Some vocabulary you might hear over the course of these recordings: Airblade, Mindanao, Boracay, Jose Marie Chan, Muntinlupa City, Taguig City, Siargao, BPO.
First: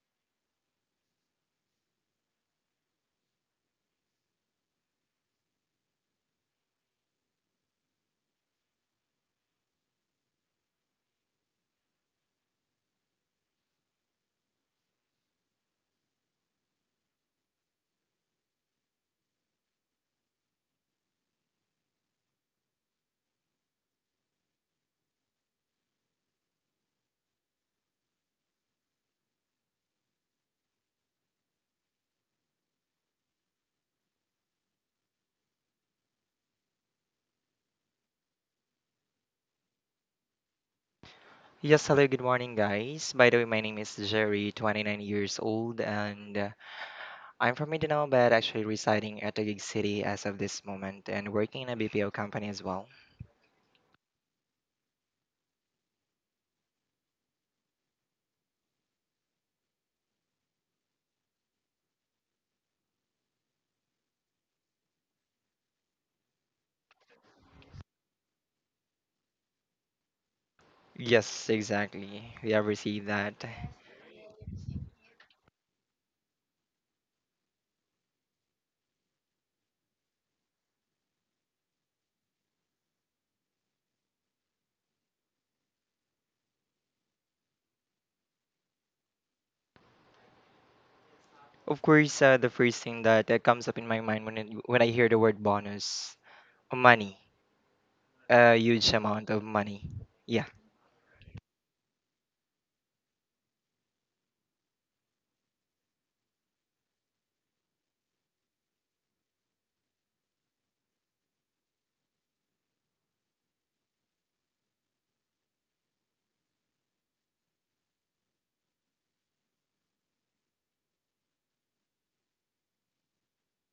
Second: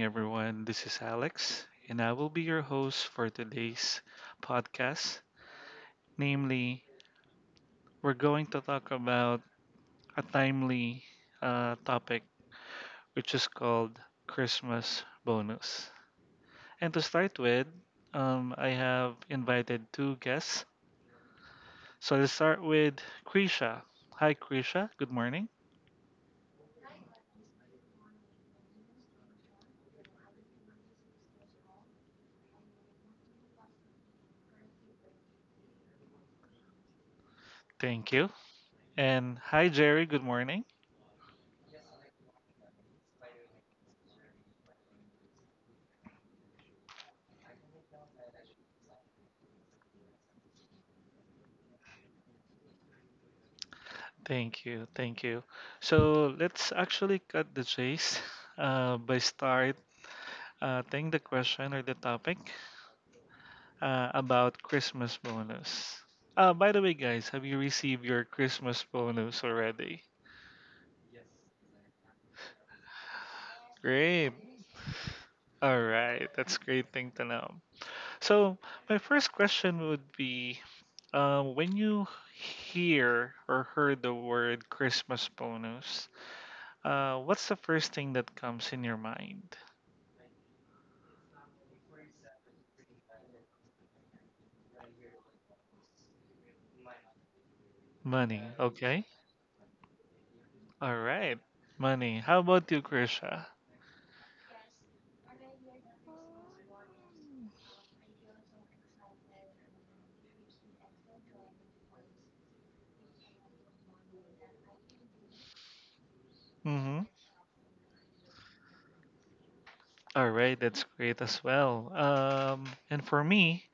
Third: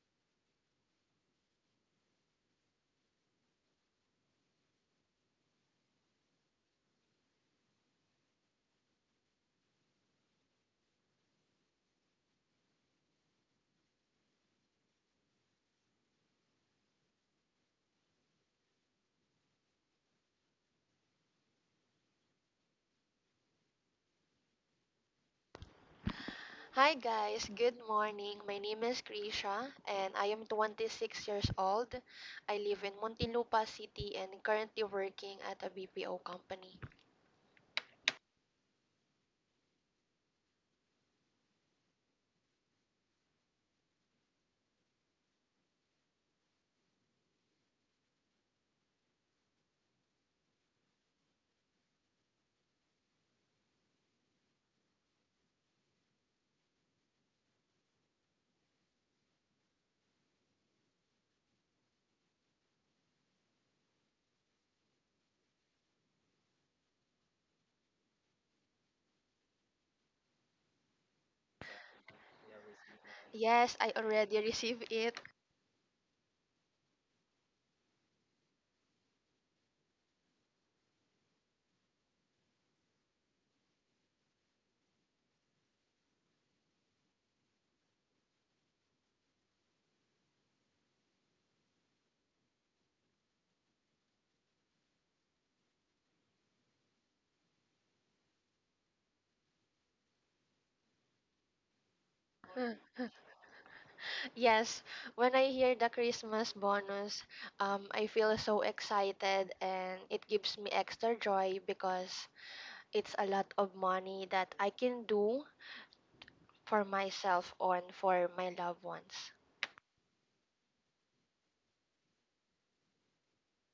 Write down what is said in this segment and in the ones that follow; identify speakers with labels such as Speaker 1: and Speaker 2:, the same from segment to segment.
Speaker 1: everyone. This is Alex, and I will be your host for today's podcast. Namely, we're going to talk about a timely topic, which is called Christmas bonus. And to start with, I have invited two guests. So let's start with Krisha. Hi, Krisha. Good morning.
Speaker 2: Hi guys, good morning. My name is Krisha and I am 26 years old. I live in Muntinlupa City and currently working at a BPO company.
Speaker 1: Thank you. And hi, Jerry. Good morning.
Speaker 3: Yes, hello, good morning, guys. By the way, my name is Jerry, 29 years old, and I'm from Mindanao, but actually residing at Taguig City as of this moment and working in a BPO company as well.
Speaker 1: Thank you, thank you. So let's actually cut the chase by start think the question or the topic about Christmas bonus. By the way, guys, have you received your Christmas bonus already?
Speaker 3: Yes, exactly. We have received that.
Speaker 2: Yes, I
Speaker 1: Great.
Speaker 2: already received it.
Speaker 1: All right, that's great thing to know. So my first question would be, when you hear or heard the word Christmas bonus, what's the first thing that comes in your mind?
Speaker 3: Of course, the first thing that comes up in my mind when I hear the word bonus, money,
Speaker 1: Money.
Speaker 3: a huge
Speaker 1: Okay.
Speaker 3: amount of money. Yeah,
Speaker 1: All right. Money. How about you, Krisha?
Speaker 2: Yes, when I hear the Christmas bonus, I feel so excited and it gives me extra joy because it's a lot of money that I can do for
Speaker 1: Mm-hmm.
Speaker 2: myself and for my loved ones.
Speaker 1: All right. That's great as well. And for me,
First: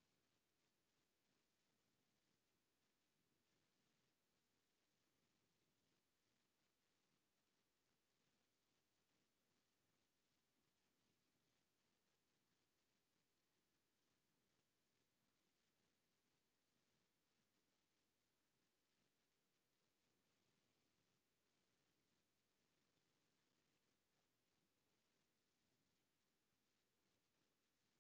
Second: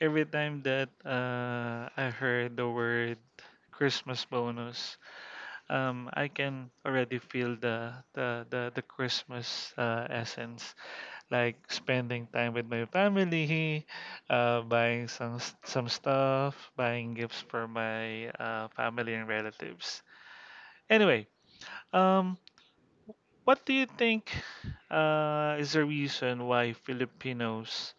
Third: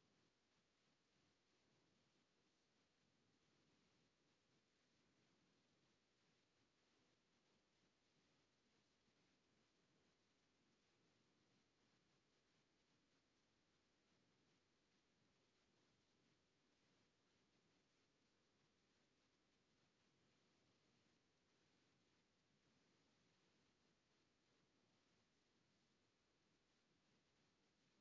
Speaker 1: every time that I heard the word Christmas bonus, I can already feel the Christmas essence. Like spending time with my family, buying some stuff, buying gifts for my family and relatives. Anyway, Um, what do you think is the reason why Filipinos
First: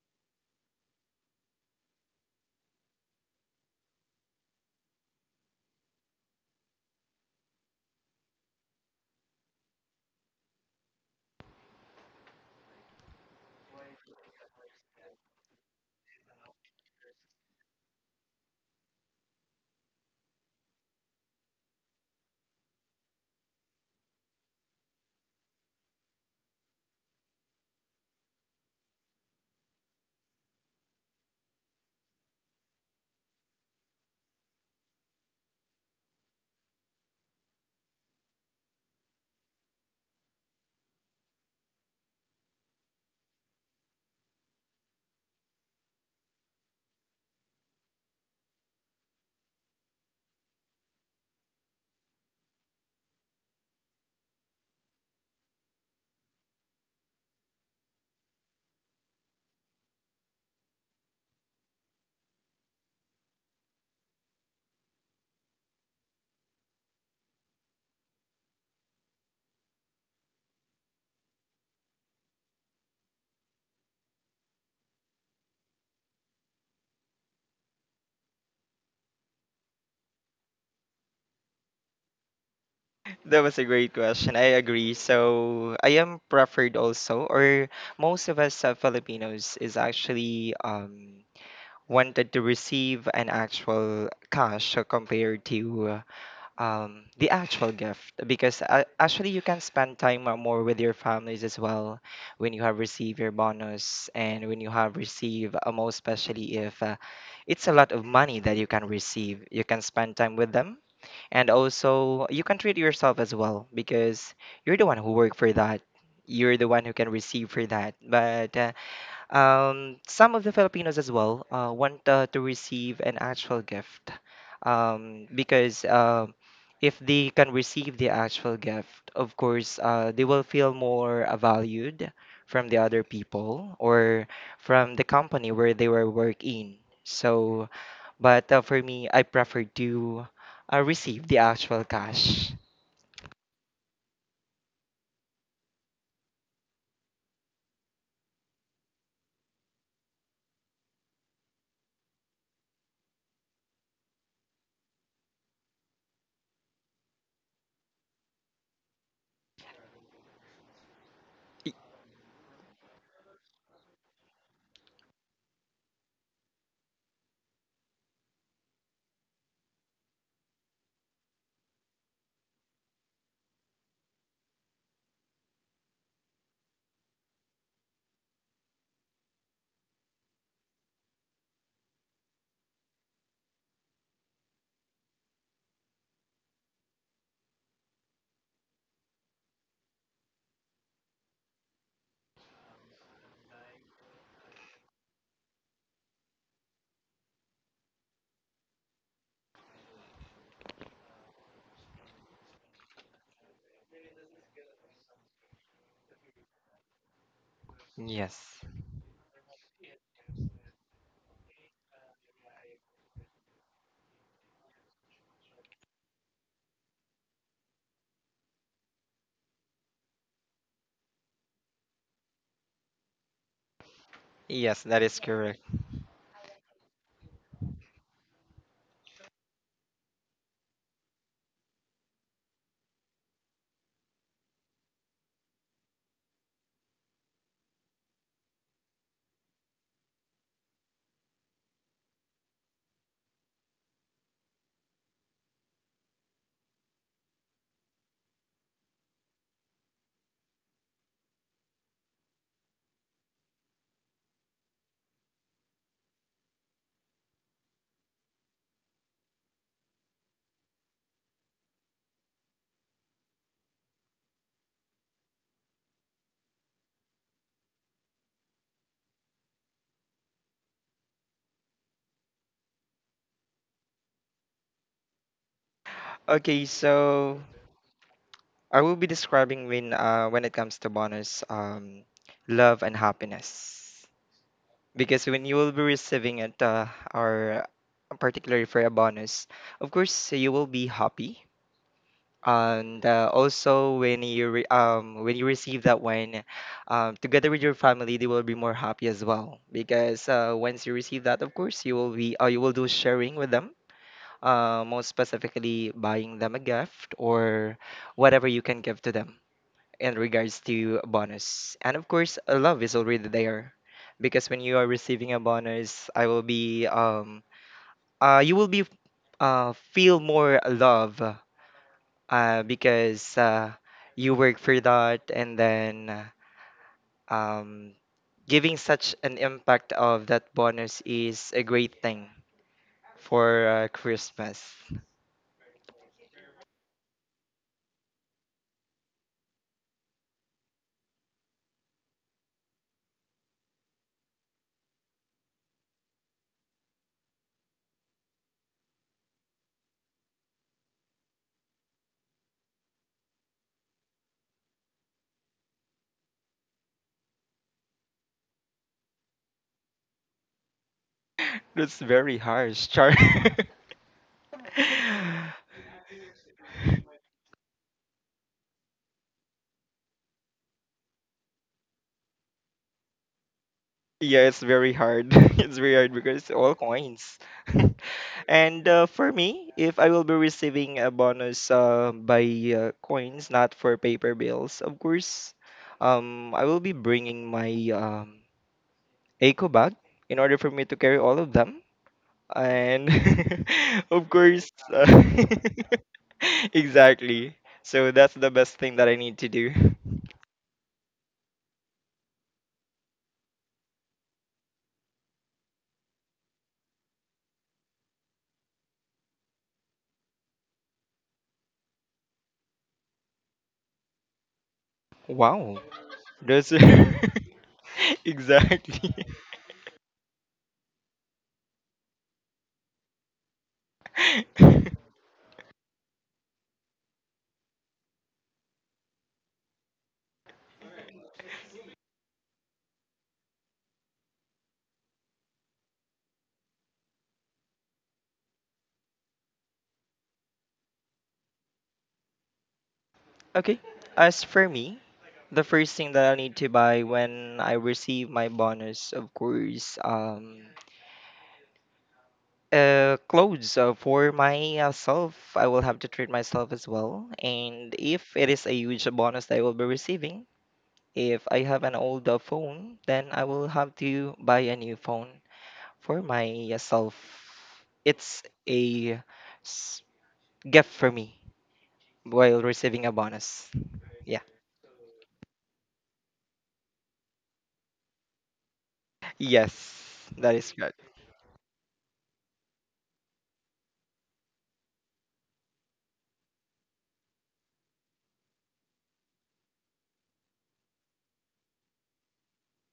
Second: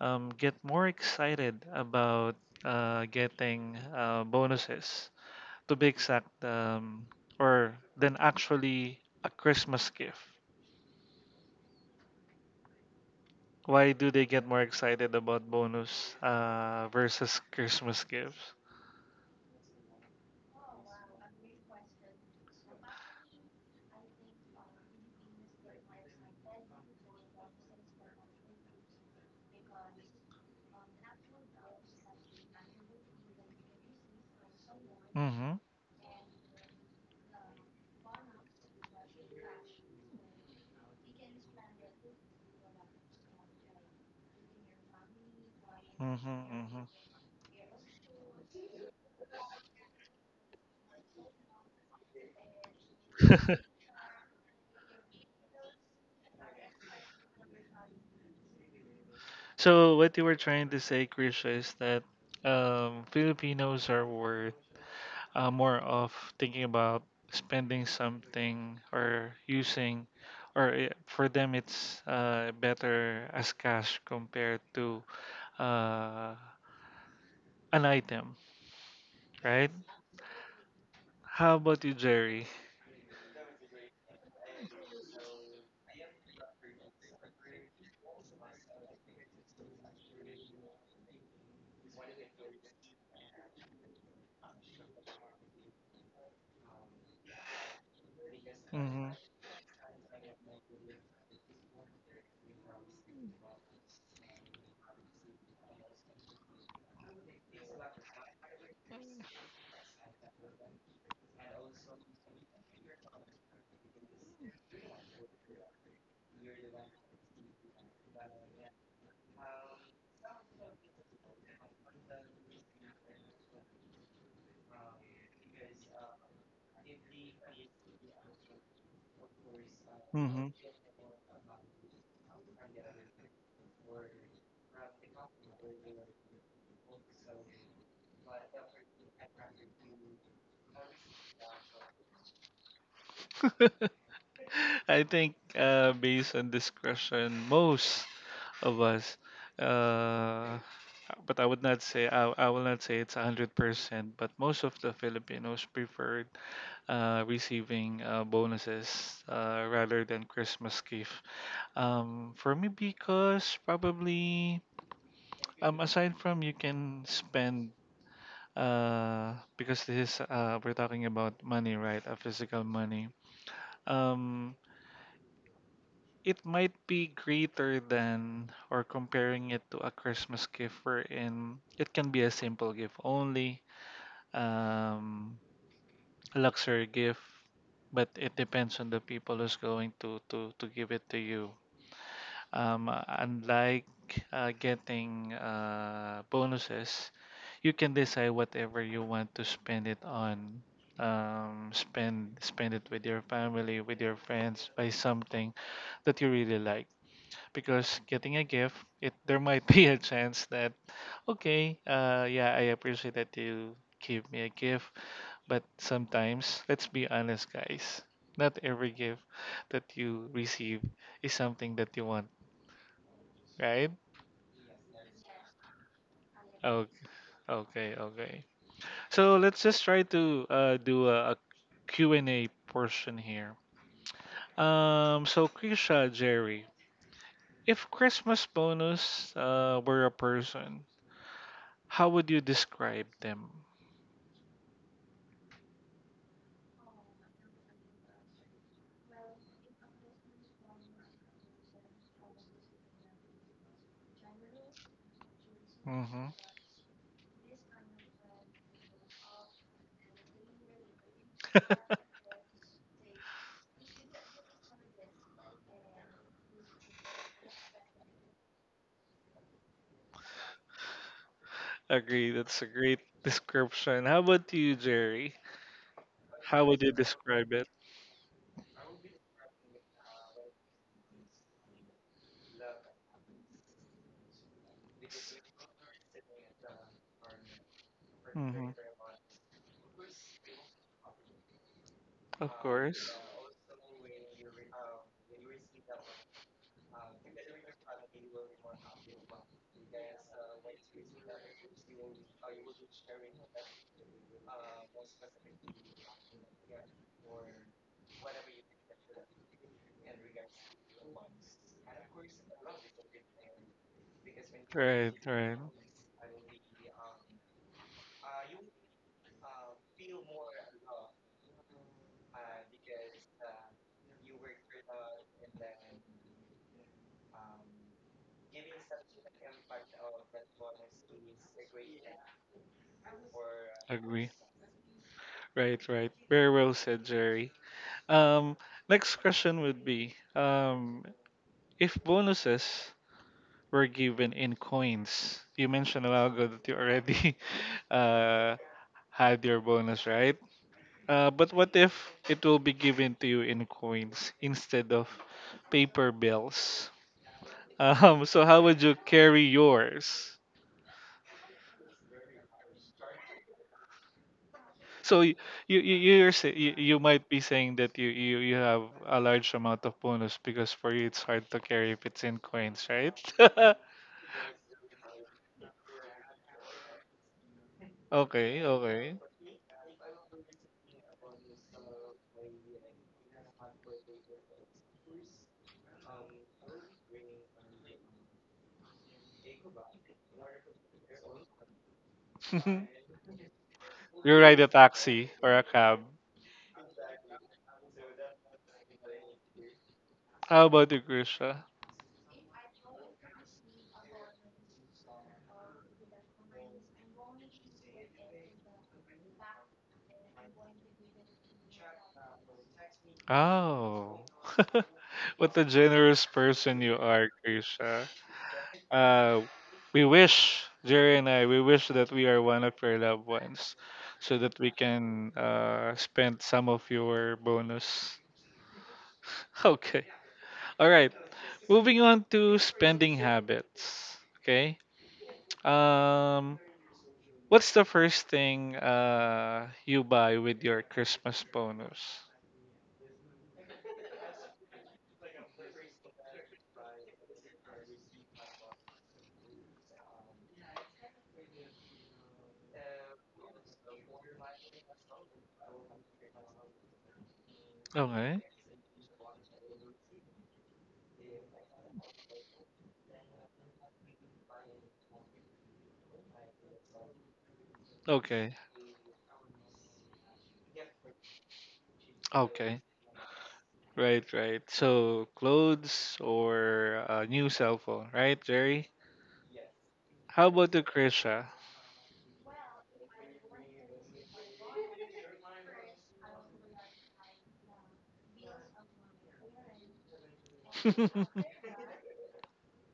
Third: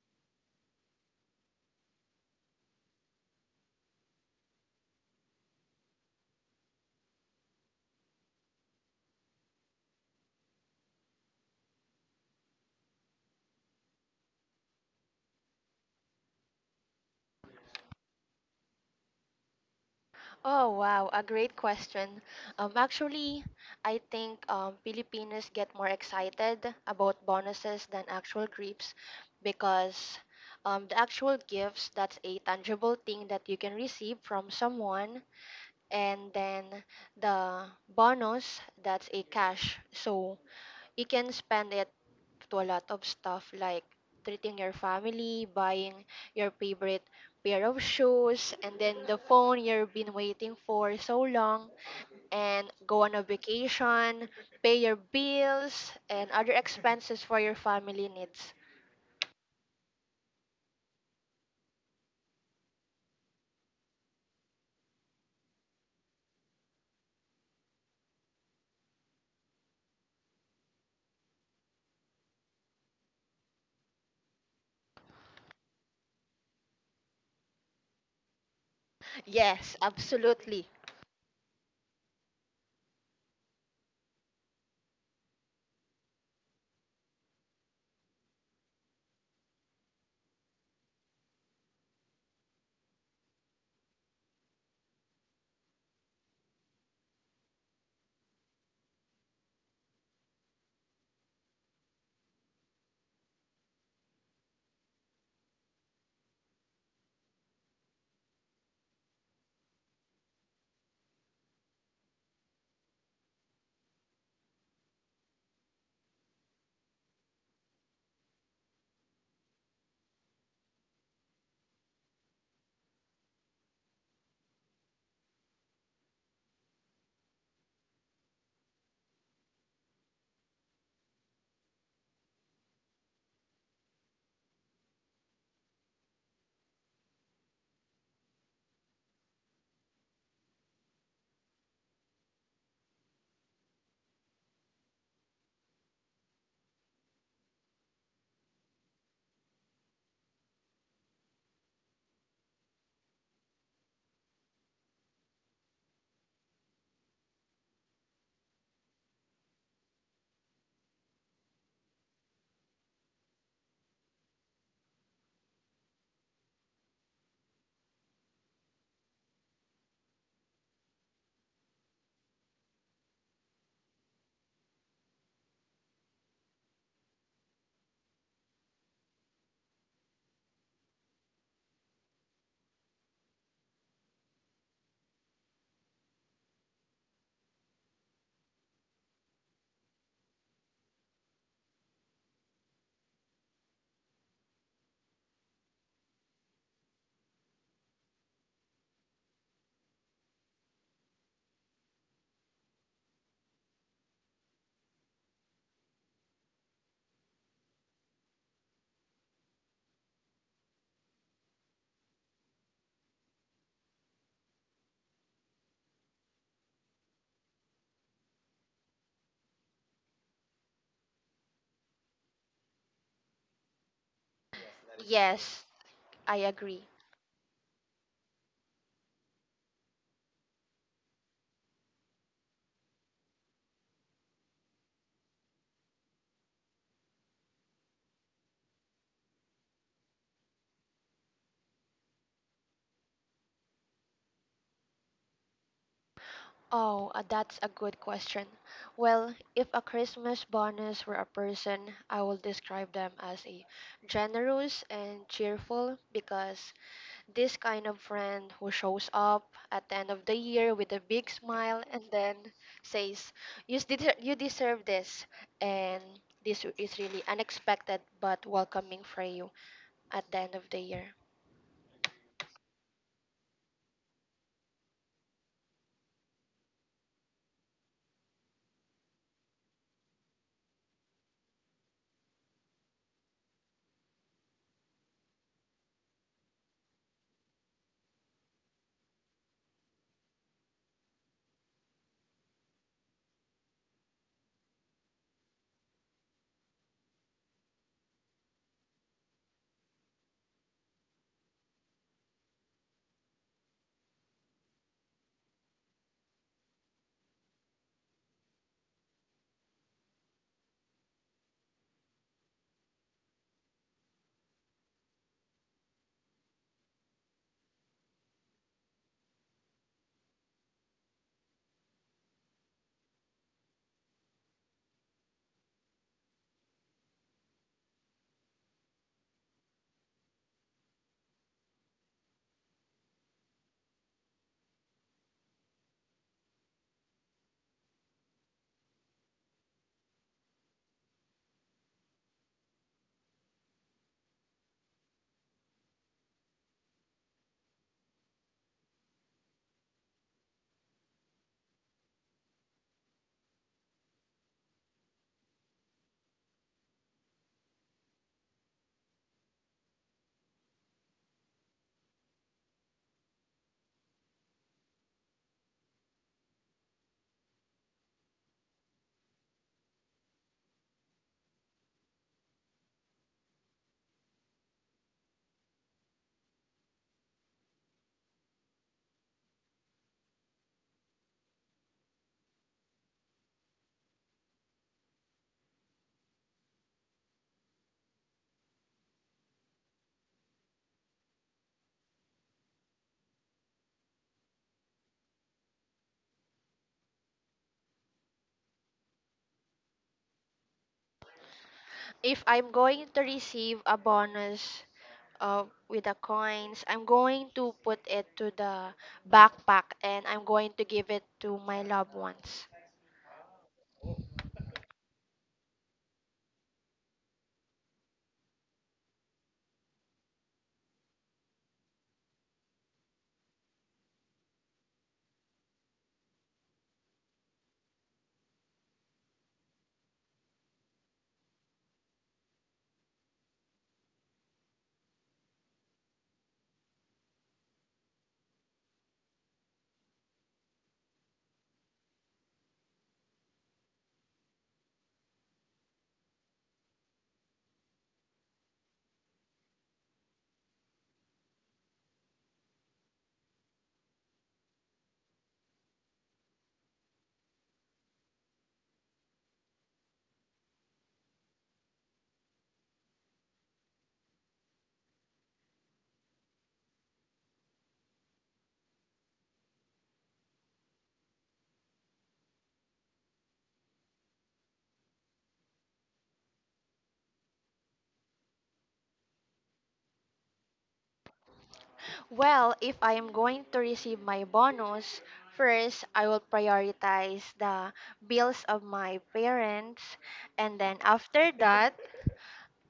Speaker 1: get more excited about getting bonuses, to be exact, or than actually a Christmas gift? Why do they get more excited about bonus versus Christmas gifts?
Speaker 2: Oh wow, a great question. Actually, I think Filipinos get more excited about bonuses than actual gifts because the actual gifts that's a tangible thing that you can receive from someone,
Speaker 1: Mm-hmm.
Speaker 2: and then the bonus that's a cash. So you can spend it to a lot of stuff like treating your family, buying your
Speaker 1: Mm-hmm.
Speaker 2: favorite pair of shoes, and then the phone you've been waiting for so long, and go on a
Speaker 1: Mm-hmm.
Speaker 2: vacation, pay your bills, and other expenses for your family needs.
Speaker 1: So what you were trying to say, Chris, is that Filipinos are worth more of thinking about spending something or using, or for them it's better as cash compared to uh, an item, right?
Speaker 2: Yes, absolutely.
Speaker 1: How about you, Jerry?
Speaker 3: that was a great question. I agree. So I am preferred also, or most of us Filipinos is actually wanted to receive an actual cash compared to the actual gift because
Speaker 1: Mm-hmm.
Speaker 3: actually you can spend time more with your families as well when you have received your bonus and when you have received most especially if it's a lot of money that you can receive. You can spend time with them, and also you can treat yourself as well because you're the one who worked for that, you're the one who can receive for that. But some of the Filipinos as well want to receive an actual gift because if they can receive the actual gift, of course, they will
Speaker 1: Hmm.
Speaker 3: feel more valued from the other people or from the company where they were working. So, but for me, I prefer to receive the actual cash.
Speaker 1: I think based on discretion, most of us, uh, but I would not say I will not say it's 100%, but most of the Filipinos prefer receiving bonuses rather than Christmas gift.
Speaker 3: Y-
Speaker 1: For me, because probably aside from you can spend because this is we're talking about money, right? A physical money. Um, it might be greater than or comparing it to a Christmas gift, wherein it can be a simple gift only. Um, a luxury gift, but it depends on the people who's going to give it to you. Unlike getting bonuses, you can decide whatever you want to spend it on. Spend it with your family, with your friends, buy something that you really like. Because getting a
Speaker 3: Yes.
Speaker 1: gift, it there might be a chance that, okay, yeah, I appreciate that you give me a gift but sometimes, let's be honest, guys, not every gift that you receive is something that you want, right?
Speaker 3: Yes, that is correct.
Speaker 2: Yes, I agree.
Speaker 1: Okay, okay, okay. So let's just try to do a Q and A portion here. So Krisha, Jerry, if Christmas bonus were a person, how would you describe them?
Speaker 2: Oh, that's a good question. Well, if a Christmas bonus were a person, I will describe them as a generous and cheerful
Speaker 1: Hmm.
Speaker 2: because this kind of friend who shows up at the end of the year with a big smile and then says, you deserve this," and this is really unexpected but welcoming for you at the end of the year.
Speaker 1: Agree, that's a great description. How about you, Jerry?
Speaker 3: Okay,
Speaker 1: How would you
Speaker 3: so.
Speaker 1: describe it?
Speaker 3: I will be describing, when it comes to bonus, love and happiness, because when you will be receiving it, or particularly for a bonus, of course you will be happy.
Speaker 1: Of
Speaker 3: And
Speaker 1: course.
Speaker 3: also, when you receive that one together with your family, they will be more happy as well because once you receive that, of course, you will be you will do sharing with them, most specifically buying them a gift or whatever you can give to them in regards to bonus. And of course, love is already there because when you are
Speaker 1: Right,
Speaker 3: receiving a
Speaker 1: right.
Speaker 3: bonus, I will be you will be feel more love, because you work for that. And then um giving such an impact of that bonus is a great thing for
Speaker 1: Agree.
Speaker 3: Christmas.
Speaker 1: Right, right. Very well said, Jerry. Um, next question would be, if bonuses were given in coins, you mentioned a while ago that you already uh had your bonus, right? But what if it will be given to you in coins instead of paper bills? So how would you carry yours?
Speaker 3: That's very harsh, Char.
Speaker 1: So you might be saying that you have a large amount of bonus because for you it's hard to carry if it's in coins, right? Okay,
Speaker 3: Yeah, it's very hard. It's very hard because it's all coins.
Speaker 1: okay.
Speaker 3: And for me, if I will be receiving a bonus by coins, not for paper bills, of course, I will be bringing my um, eco bag in order for me to carry all of them. And of
Speaker 1: You ride a
Speaker 3: course,
Speaker 1: taxi or a cab.
Speaker 3: exactly. So that's the best thing that I need to do.
Speaker 1: How about you, Krisha?
Speaker 2: If I'm going to receive a bonus with the coins, I'm going to put it to the backpack and I'm going to give it to my loved ones.
Speaker 1: Oh, what a
Speaker 3: Wow,
Speaker 1: generous
Speaker 3: that's
Speaker 1: person you are, Krisha.
Speaker 3: exactly.
Speaker 1: Uh, we wish, Jerry and I, we wish that we are one of your loved ones so that we can spend some of your bonus. Okay. All right. Moving on to spending habits. Okay. Um, what's the first thing you buy with your Christmas bonus?
Speaker 3: Okay. As for me, the first thing that I need to buy when I receive my bonus, of course, clothes for myself. I will have to treat myself as well. And if
Speaker 1: Okay.
Speaker 3: it is a huge bonus that I will be receiving, if I have an old phone, then I will have to buy a new phone for myself. It's
Speaker 1: Okay.
Speaker 3: a s- gift for me while
Speaker 1: Okay.
Speaker 3: receiving a bonus.
Speaker 1: Right,
Speaker 3: Yeah.
Speaker 1: right. So clothes or a new cell phone, right, Jerry?
Speaker 3: Yes,
Speaker 1: How
Speaker 3: that
Speaker 1: about
Speaker 3: is
Speaker 1: the
Speaker 3: good.
Speaker 1: Krisha?
Speaker 2: Well, if I am going to receive my bonus, first I will prioritize the bills of my parents and then after that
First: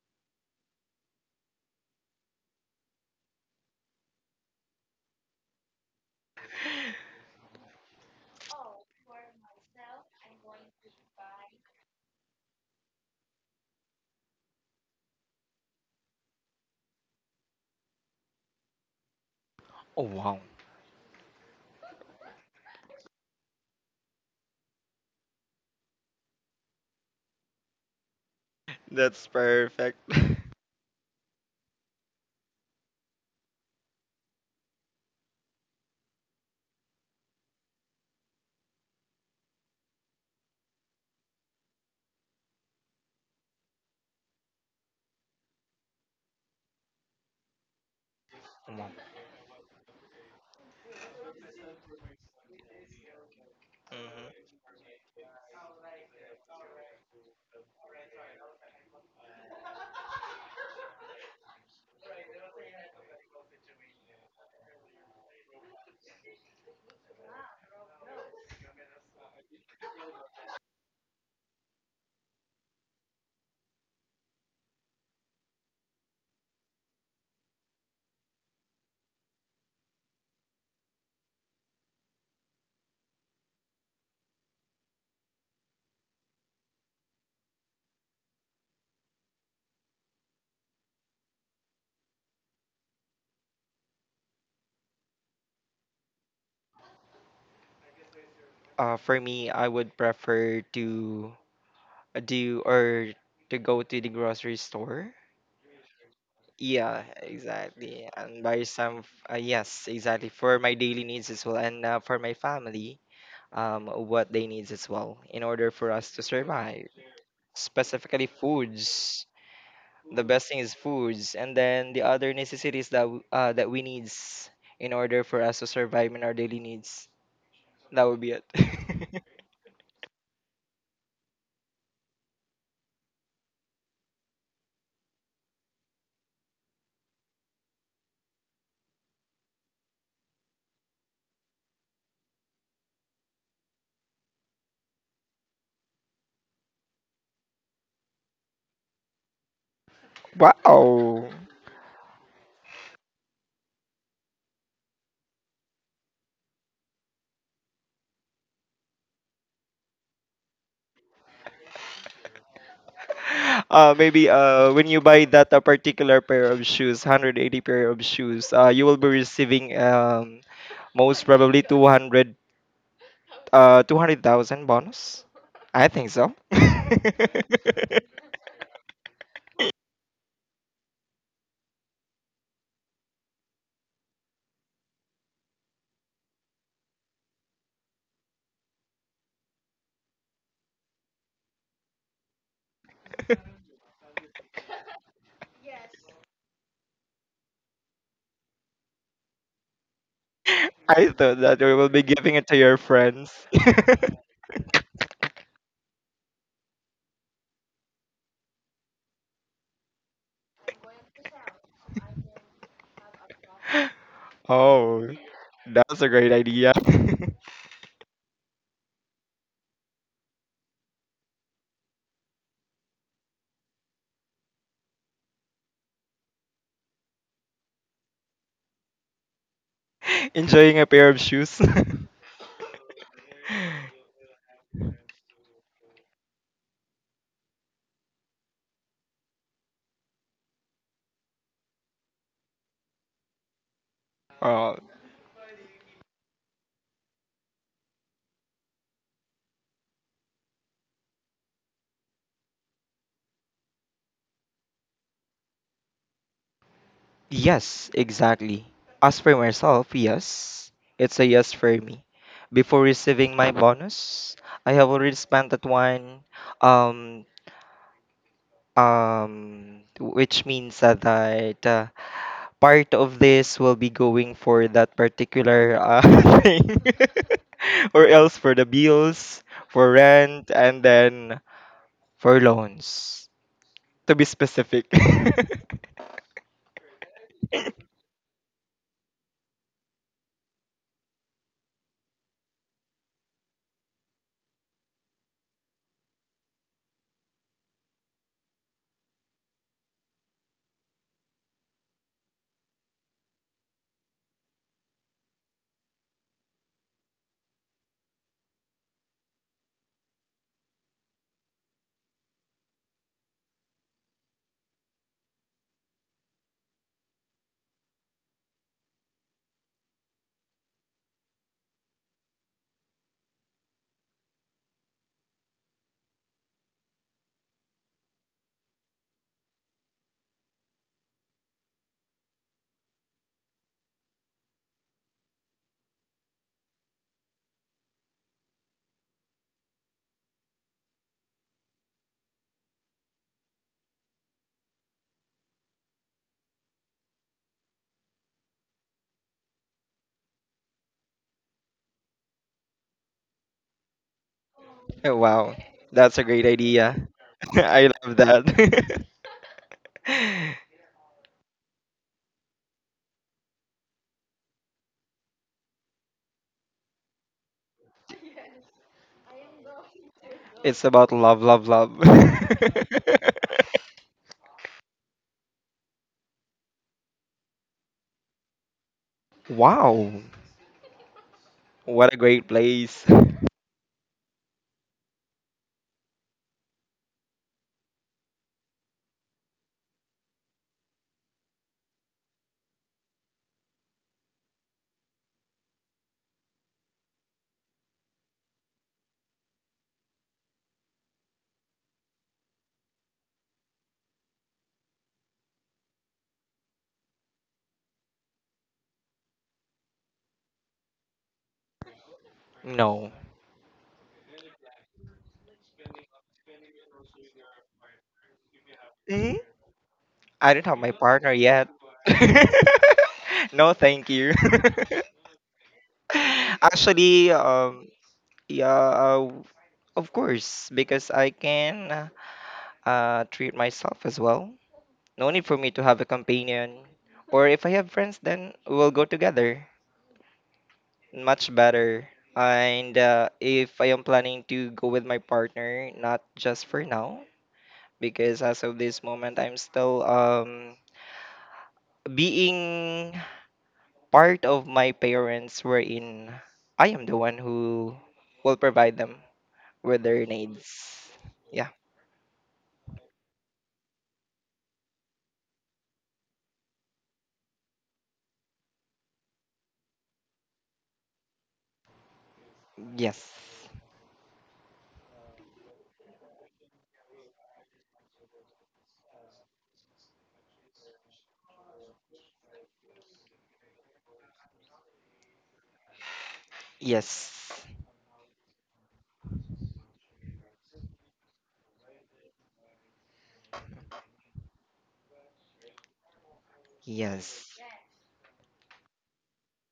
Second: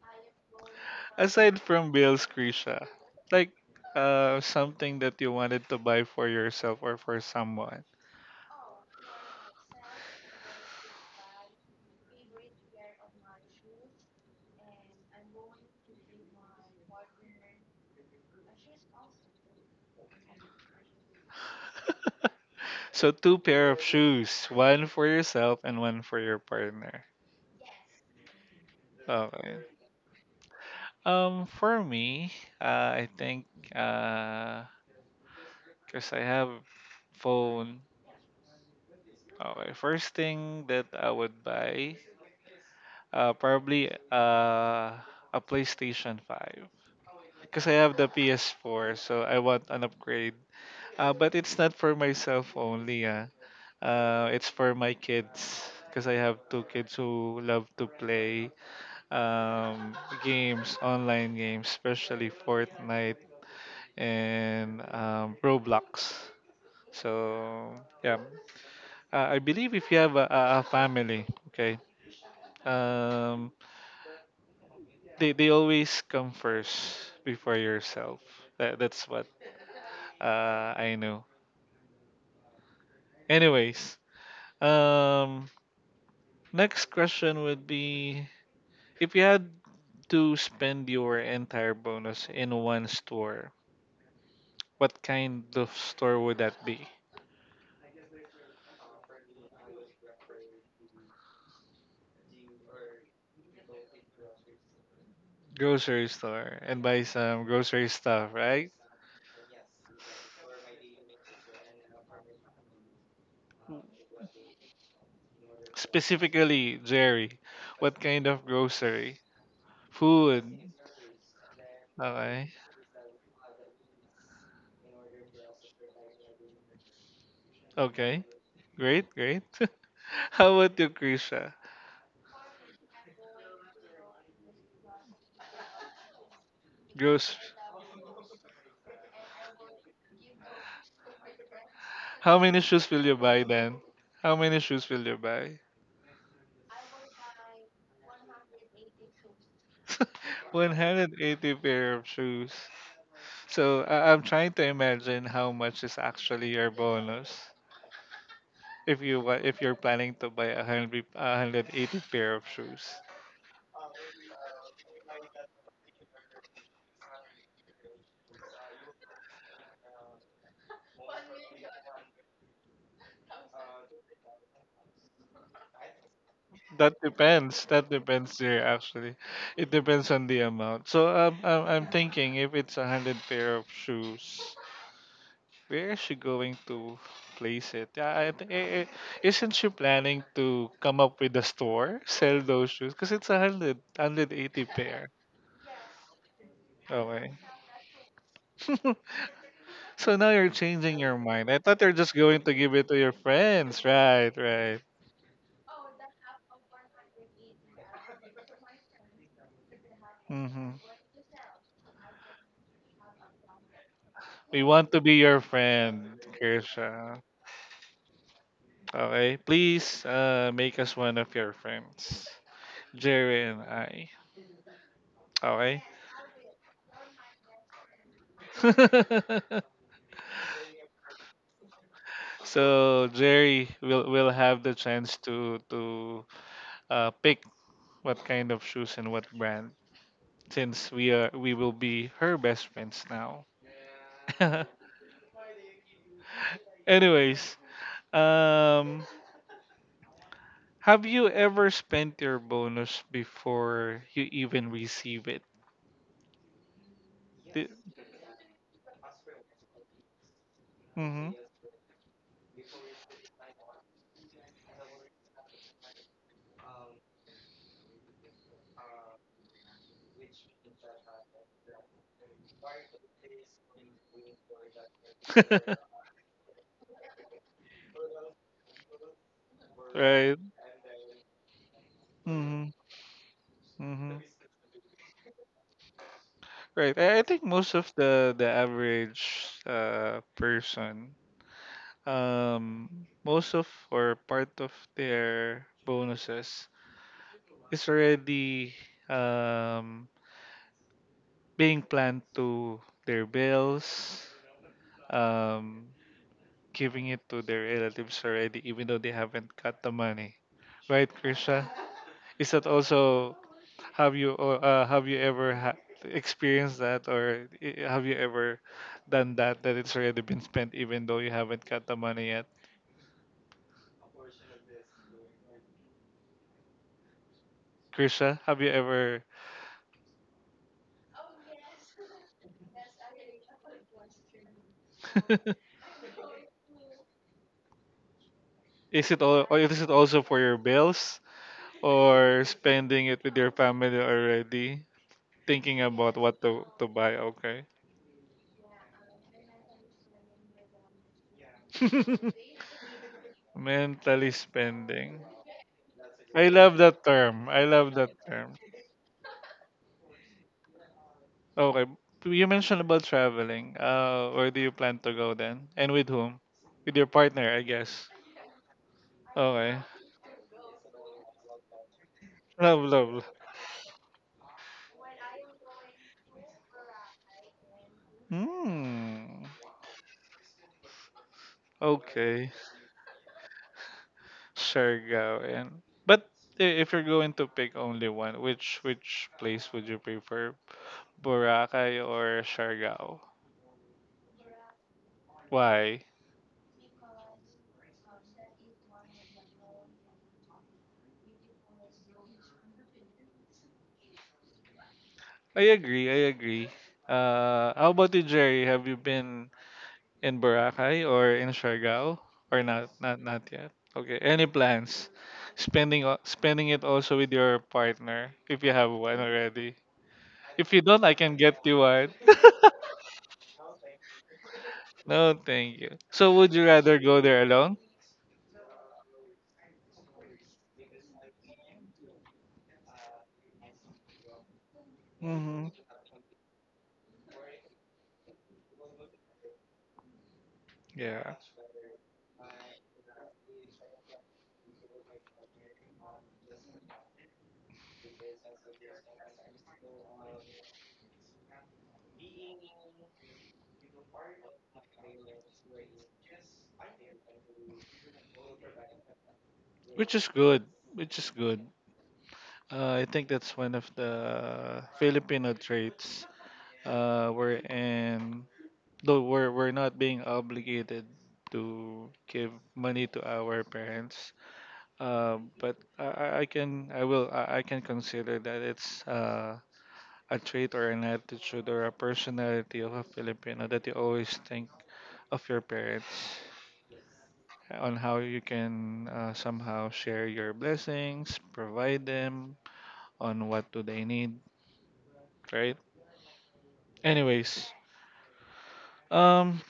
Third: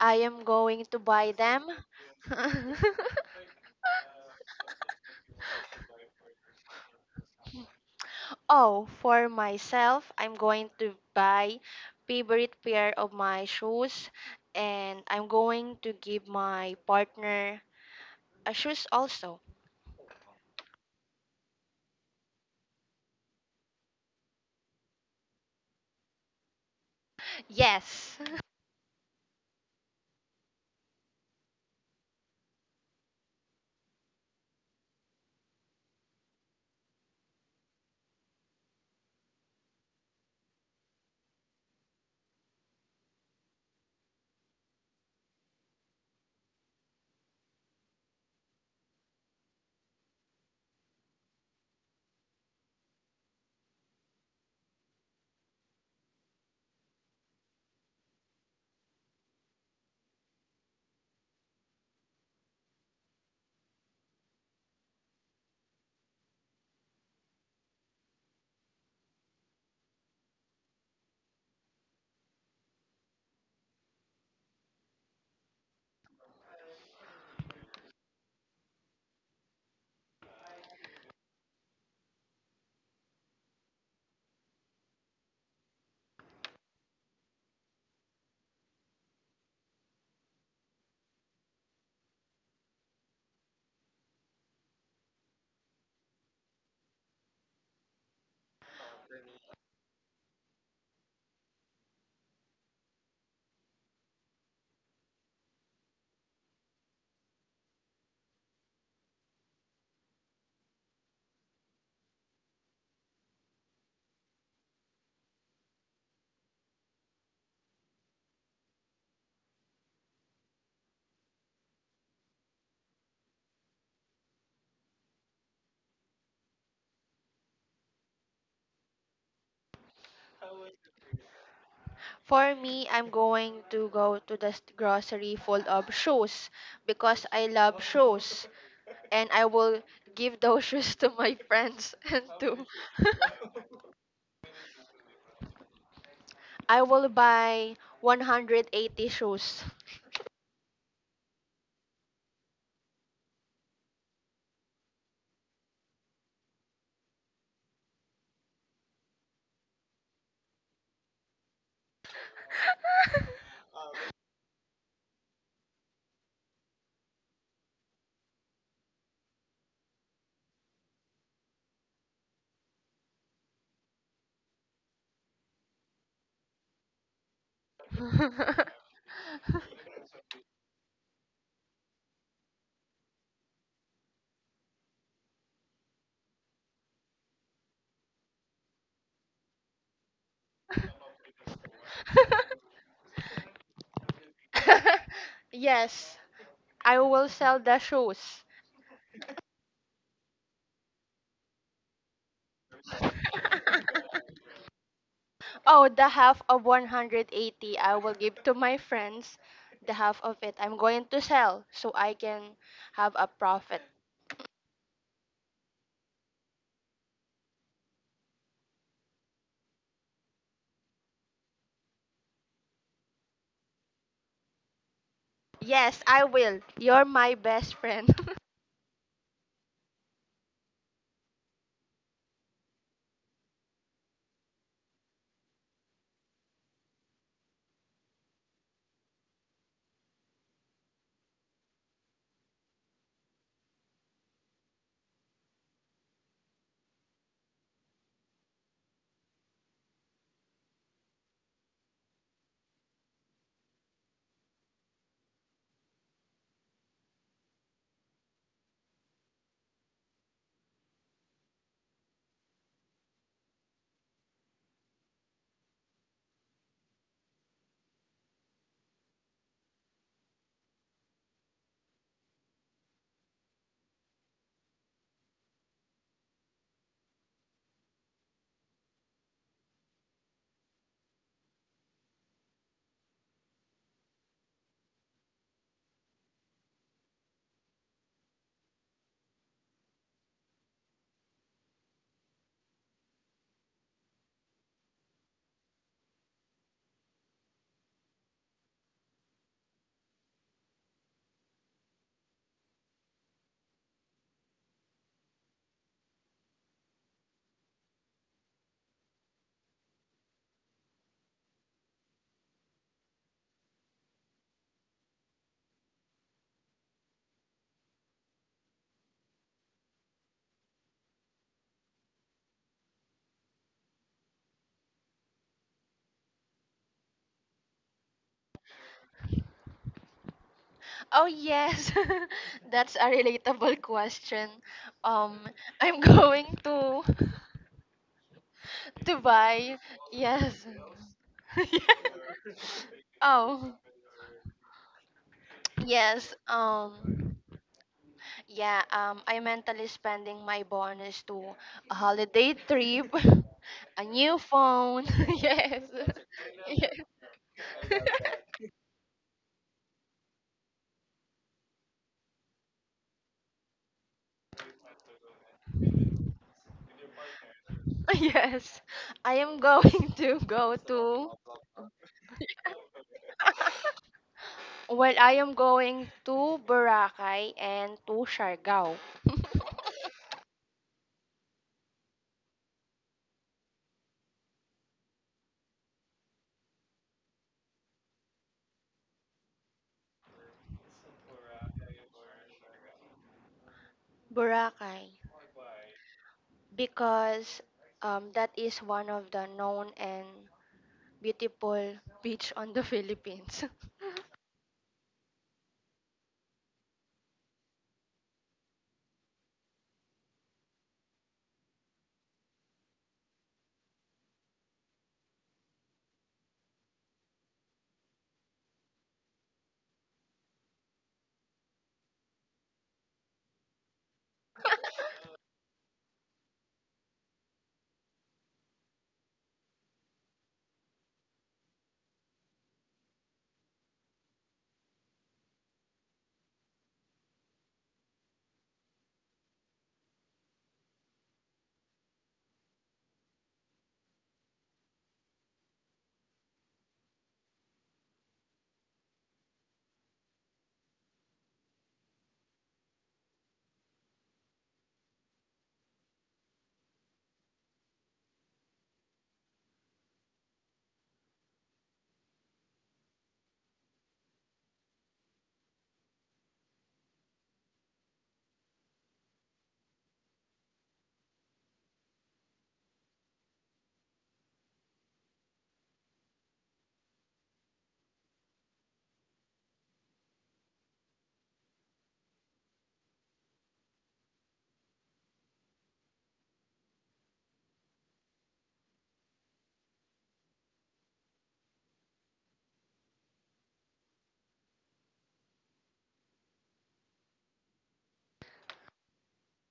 Speaker 2: I am going to buy
Speaker 1: Aside
Speaker 2: them.
Speaker 1: from bills, Krisha, like something that you wanted to buy for yourself or for someone.
Speaker 2: Oh, for myself, I'm going to buy favorite pair of my shoes and I'm going to give my partner a shoes also.
Speaker 3: Oh, wow.
Speaker 1: So two pair of shoes, one for yourself and one for your partner.
Speaker 2: Yes.
Speaker 3: That's
Speaker 1: Okay.
Speaker 3: perfect.
Speaker 1: For me, I think uh, Because I have phone. Okay, first thing that I would buy, probably a PlayStation 5. Because I have the
Speaker 3: One.
Speaker 1: PS4, so I want an upgrade. But it's not for myself only. It's
Speaker 3: Mhm.
Speaker 1: for my kids because I have two kids who love to play um, games, online games, especially Fortnite and Roblox. So yeah, I believe if you have a family, okay, um, they always come first before yourself. That's what I know. Anyways, Um, next question would be, if you had to spend your entire bonus in one store, what kind of store would that be?
Speaker 3: For me, I would prefer to do or to go to the grocery store.
Speaker 1: Grocery store and buy
Speaker 3: Yeah,
Speaker 1: some grocery
Speaker 3: exactly.
Speaker 1: stuff,
Speaker 3: And buy
Speaker 1: right?
Speaker 3: some, yes, exactly. For my daily needs as well, and for my family, what they needs as well, in order for us to
Speaker 1: Specifically,
Speaker 3: survive.
Speaker 1: Jerry, what
Speaker 3: Specifically,
Speaker 1: kind of grocery?
Speaker 3: foods. The best thing
Speaker 1: Food.
Speaker 3: is foods, and then the other
Speaker 1: Okay.
Speaker 3: necessities that we needs in order for us to survive in our daily needs. That would
Speaker 1: Okay.
Speaker 3: be it.
Speaker 1: Great, great. How about you, Krisha?
Speaker 2: For me, I'm going to go to the grocery full of shoes because
Speaker 1: Grocery.
Speaker 2: I love shoes and I will give those shoes to my friends and
Speaker 1: How many
Speaker 2: to
Speaker 1: shoes will you buy then? How many shoes will you buy?
Speaker 2: I will buy 180 shoes.
Speaker 3: Wow.
Speaker 1: 180 pair of shoes. So I'm trying to imagine how much is actually your bonus if you if you're planning to buy a 180 pair of shoes.
Speaker 3: Maybe when you buy that a particular pair of shoes, 180 pair of shoes, you will be receiving most probably 200 200,000 bonus. I think so.
Speaker 1: That depends. That
Speaker 3: I
Speaker 1: depends there actually. It depends on the amount. So I'm thinking if it's 100 pair of shoes. Where is she going to place it? Yeah, I think isn't she planning to come up with a store, sell those shoes? Because it's 180 pair.
Speaker 2: Yes, I will
Speaker 1: Okay.
Speaker 2: sell the shoes.
Speaker 1: So now you're changing
Speaker 3: thought
Speaker 1: your mind.
Speaker 3: that
Speaker 1: I
Speaker 3: you
Speaker 1: thought
Speaker 3: will
Speaker 1: you're
Speaker 3: be
Speaker 1: just
Speaker 3: giving
Speaker 1: going
Speaker 3: it
Speaker 1: to
Speaker 3: to
Speaker 1: give
Speaker 3: your
Speaker 1: it to your
Speaker 3: friends.
Speaker 1: friends. Right, right.
Speaker 2: Oh, the half of 180 I will give to my friends. The half of it
Speaker 1: Hmm.
Speaker 2: I'm going to sell so I can have a profit.
Speaker 1: We want to
Speaker 3: Oh,
Speaker 1: be your
Speaker 3: that's a
Speaker 1: friend,
Speaker 3: great idea.
Speaker 1: Kirsha. Okay. Please make us one of your friends, Jerry and I. Okay.
Speaker 2: Yes, I will. You're my best friend.
Speaker 3: Enjoying a pair of shoes.
Speaker 1: So Jerry will have the chance to pick what kind of shoes and what brand since we will be her best friends now.
Speaker 3: Oh,
Speaker 1: Anyways, um have you ever spent your bonus before you even receive it? Did,
Speaker 3: yes, exactly. As for myself, yes, it's a
Speaker 1: hmm.
Speaker 3: yes for me. Before receiving my bonus, I have already spent that one. Um, which means that part of this will be going for that particular thing, or else for the bills, for
Speaker 1: Right.
Speaker 3: rent, and then for
Speaker 1: Mm-hmm.
Speaker 3: loans. To
Speaker 1: Mm-hmm.
Speaker 3: be specific.
Speaker 1: Right. I think most of the average person, um, most of or part of their bonuses is already um being planned to their bills, um, giving it to their relatives already, even though they haven't got the money. Right, Krisha? Is that also have you or have you ever experienced that, or have you ever done that it's already been spent, even though you haven't got the money yet? Krisha, have you ever?
Speaker 2: Oh yes. That's a relatable question. Um, I'm going to
Speaker 1: Is
Speaker 2: to
Speaker 1: it all? Or
Speaker 2: buy
Speaker 1: is it also for your
Speaker 2: yes.
Speaker 1: bills, or spending it with your
Speaker 2: Oh,
Speaker 1: family already, thinking about
Speaker 2: yes.
Speaker 1: what to buy?
Speaker 2: Um,
Speaker 1: Okay.
Speaker 2: yeah, I mentally spending my bonus to a holiday trip, a
Speaker 1: Mentally
Speaker 2: new phone.
Speaker 3: Oh,
Speaker 1: spending.
Speaker 3: wow,
Speaker 2: Yes.
Speaker 3: that's a great
Speaker 1: I love
Speaker 2: Yes.
Speaker 1: that
Speaker 3: idea.
Speaker 1: term. I
Speaker 3: I
Speaker 1: love that
Speaker 3: love
Speaker 1: term.
Speaker 3: that.
Speaker 1: Okay. You mentioned about traveling. Where do you plan to go then? And with whom? With your partner, I guess.
Speaker 2: Yes. I am
Speaker 1: Okay.
Speaker 2: going to go
Speaker 3: It's about
Speaker 2: to
Speaker 3: love, love, love.
Speaker 1: Love, love. Love.
Speaker 2: well, I am going to Boracay and to Siargao.
Speaker 1: Hmm.
Speaker 3: Wow, what a great
Speaker 1: Okay.
Speaker 3: place.
Speaker 1: Siargaoan. But if you're going to pick only one, which place would you prefer? Boracay or Siargao?
Speaker 2: Boracay
Speaker 1: Why?
Speaker 2: because that is one of the known and beautiful beach on the Philippines.
Speaker 1: I agree. I agree. How about you, Jerry? Have you been in Boracay or in Siargao or not?
Speaker 3: No.
Speaker 1: Not yet. Okay. Any plans? Spending spending it also with your partner if you have one
Speaker 3: Mm,
Speaker 1: already.
Speaker 3: I don't
Speaker 1: If
Speaker 3: have
Speaker 1: you
Speaker 3: my
Speaker 1: don't, I
Speaker 3: partner
Speaker 1: can get
Speaker 3: yet.
Speaker 1: you one.
Speaker 3: No, thank you.
Speaker 1: No, thank you. So would you rather go
Speaker 3: Actually,
Speaker 1: there alone?
Speaker 3: yeah, of course, because I can treat myself as well. No need for
Speaker 1: Mm-hmm.
Speaker 3: me to have a companion. Or if I have friends, then we'll go together.
Speaker 1: Yeah.
Speaker 3: Much better. And if I am planning to go with my partner, not just for now, because as of this moment, I'm still being part of my parents, wherein I am the one who will provide them with
Speaker 1: Which
Speaker 3: their
Speaker 1: is
Speaker 3: needs.
Speaker 1: good. Which is
Speaker 3: Yeah.
Speaker 1: good. I think that's one of the Filipino traits. We're in though we're not being obligated to give money
Speaker 3: Yes.
Speaker 1: to our parents. But I can I will I can consider that it's a trait or an attitude or a personality of a Filipino that you always think of your parents
Speaker 3: Yes.
Speaker 1: on how you can somehow share your blessings, provide them on what do they need, right?
Speaker 3: Yes.
Speaker 1: Anyways, um,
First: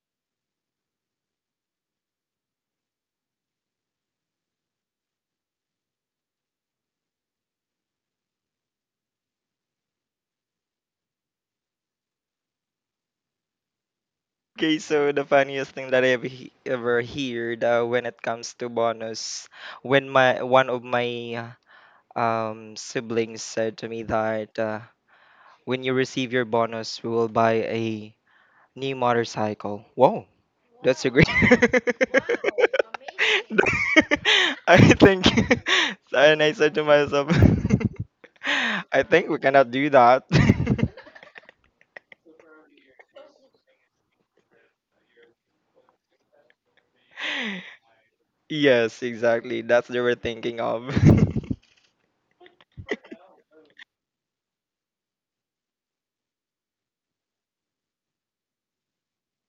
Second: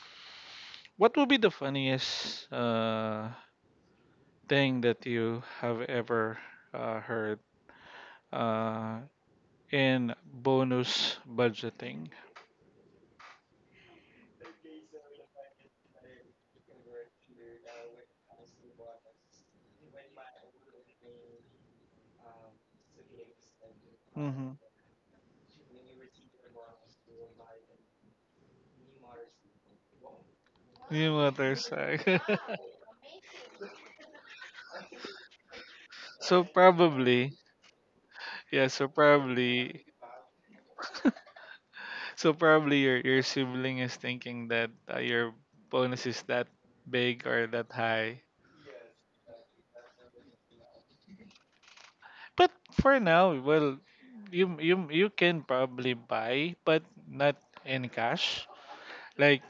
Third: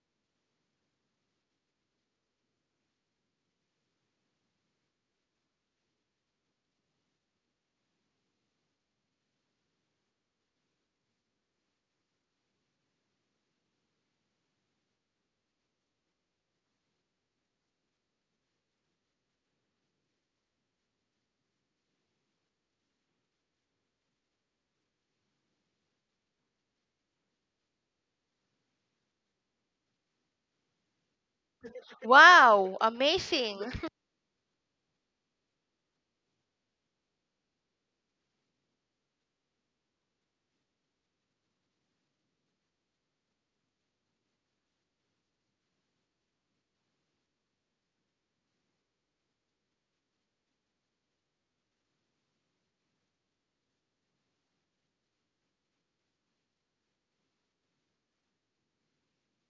Speaker 1: what would be the funniest thing that you have ever heard uh, in bonus budgeting?
Speaker 3: Okay, so the funniest thing that I've ever heard when it comes to bonus, when my one of my siblings said to me
Speaker 1: Mm-hmm.
Speaker 3: that, when you receive your bonus, we will buy a new motorcycle. Whoa, that's a
Speaker 1: Yung
Speaker 3: great.
Speaker 1: motorcycle.
Speaker 2: Wow, amazing.
Speaker 3: I think, and
Speaker 1: So
Speaker 3: I said to myself,
Speaker 1: probably, yeah. So
Speaker 3: I think we cannot
Speaker 1: probably,
Speaker 3: do that.
Speaker 1: so probably your sibling is thinking that your bonus is that big or that high.
Speaker 3: Yes, exactly. That's what they we're thinking of.
Speaker 1: But for now, well, you can probably buy, but not in cash. Like,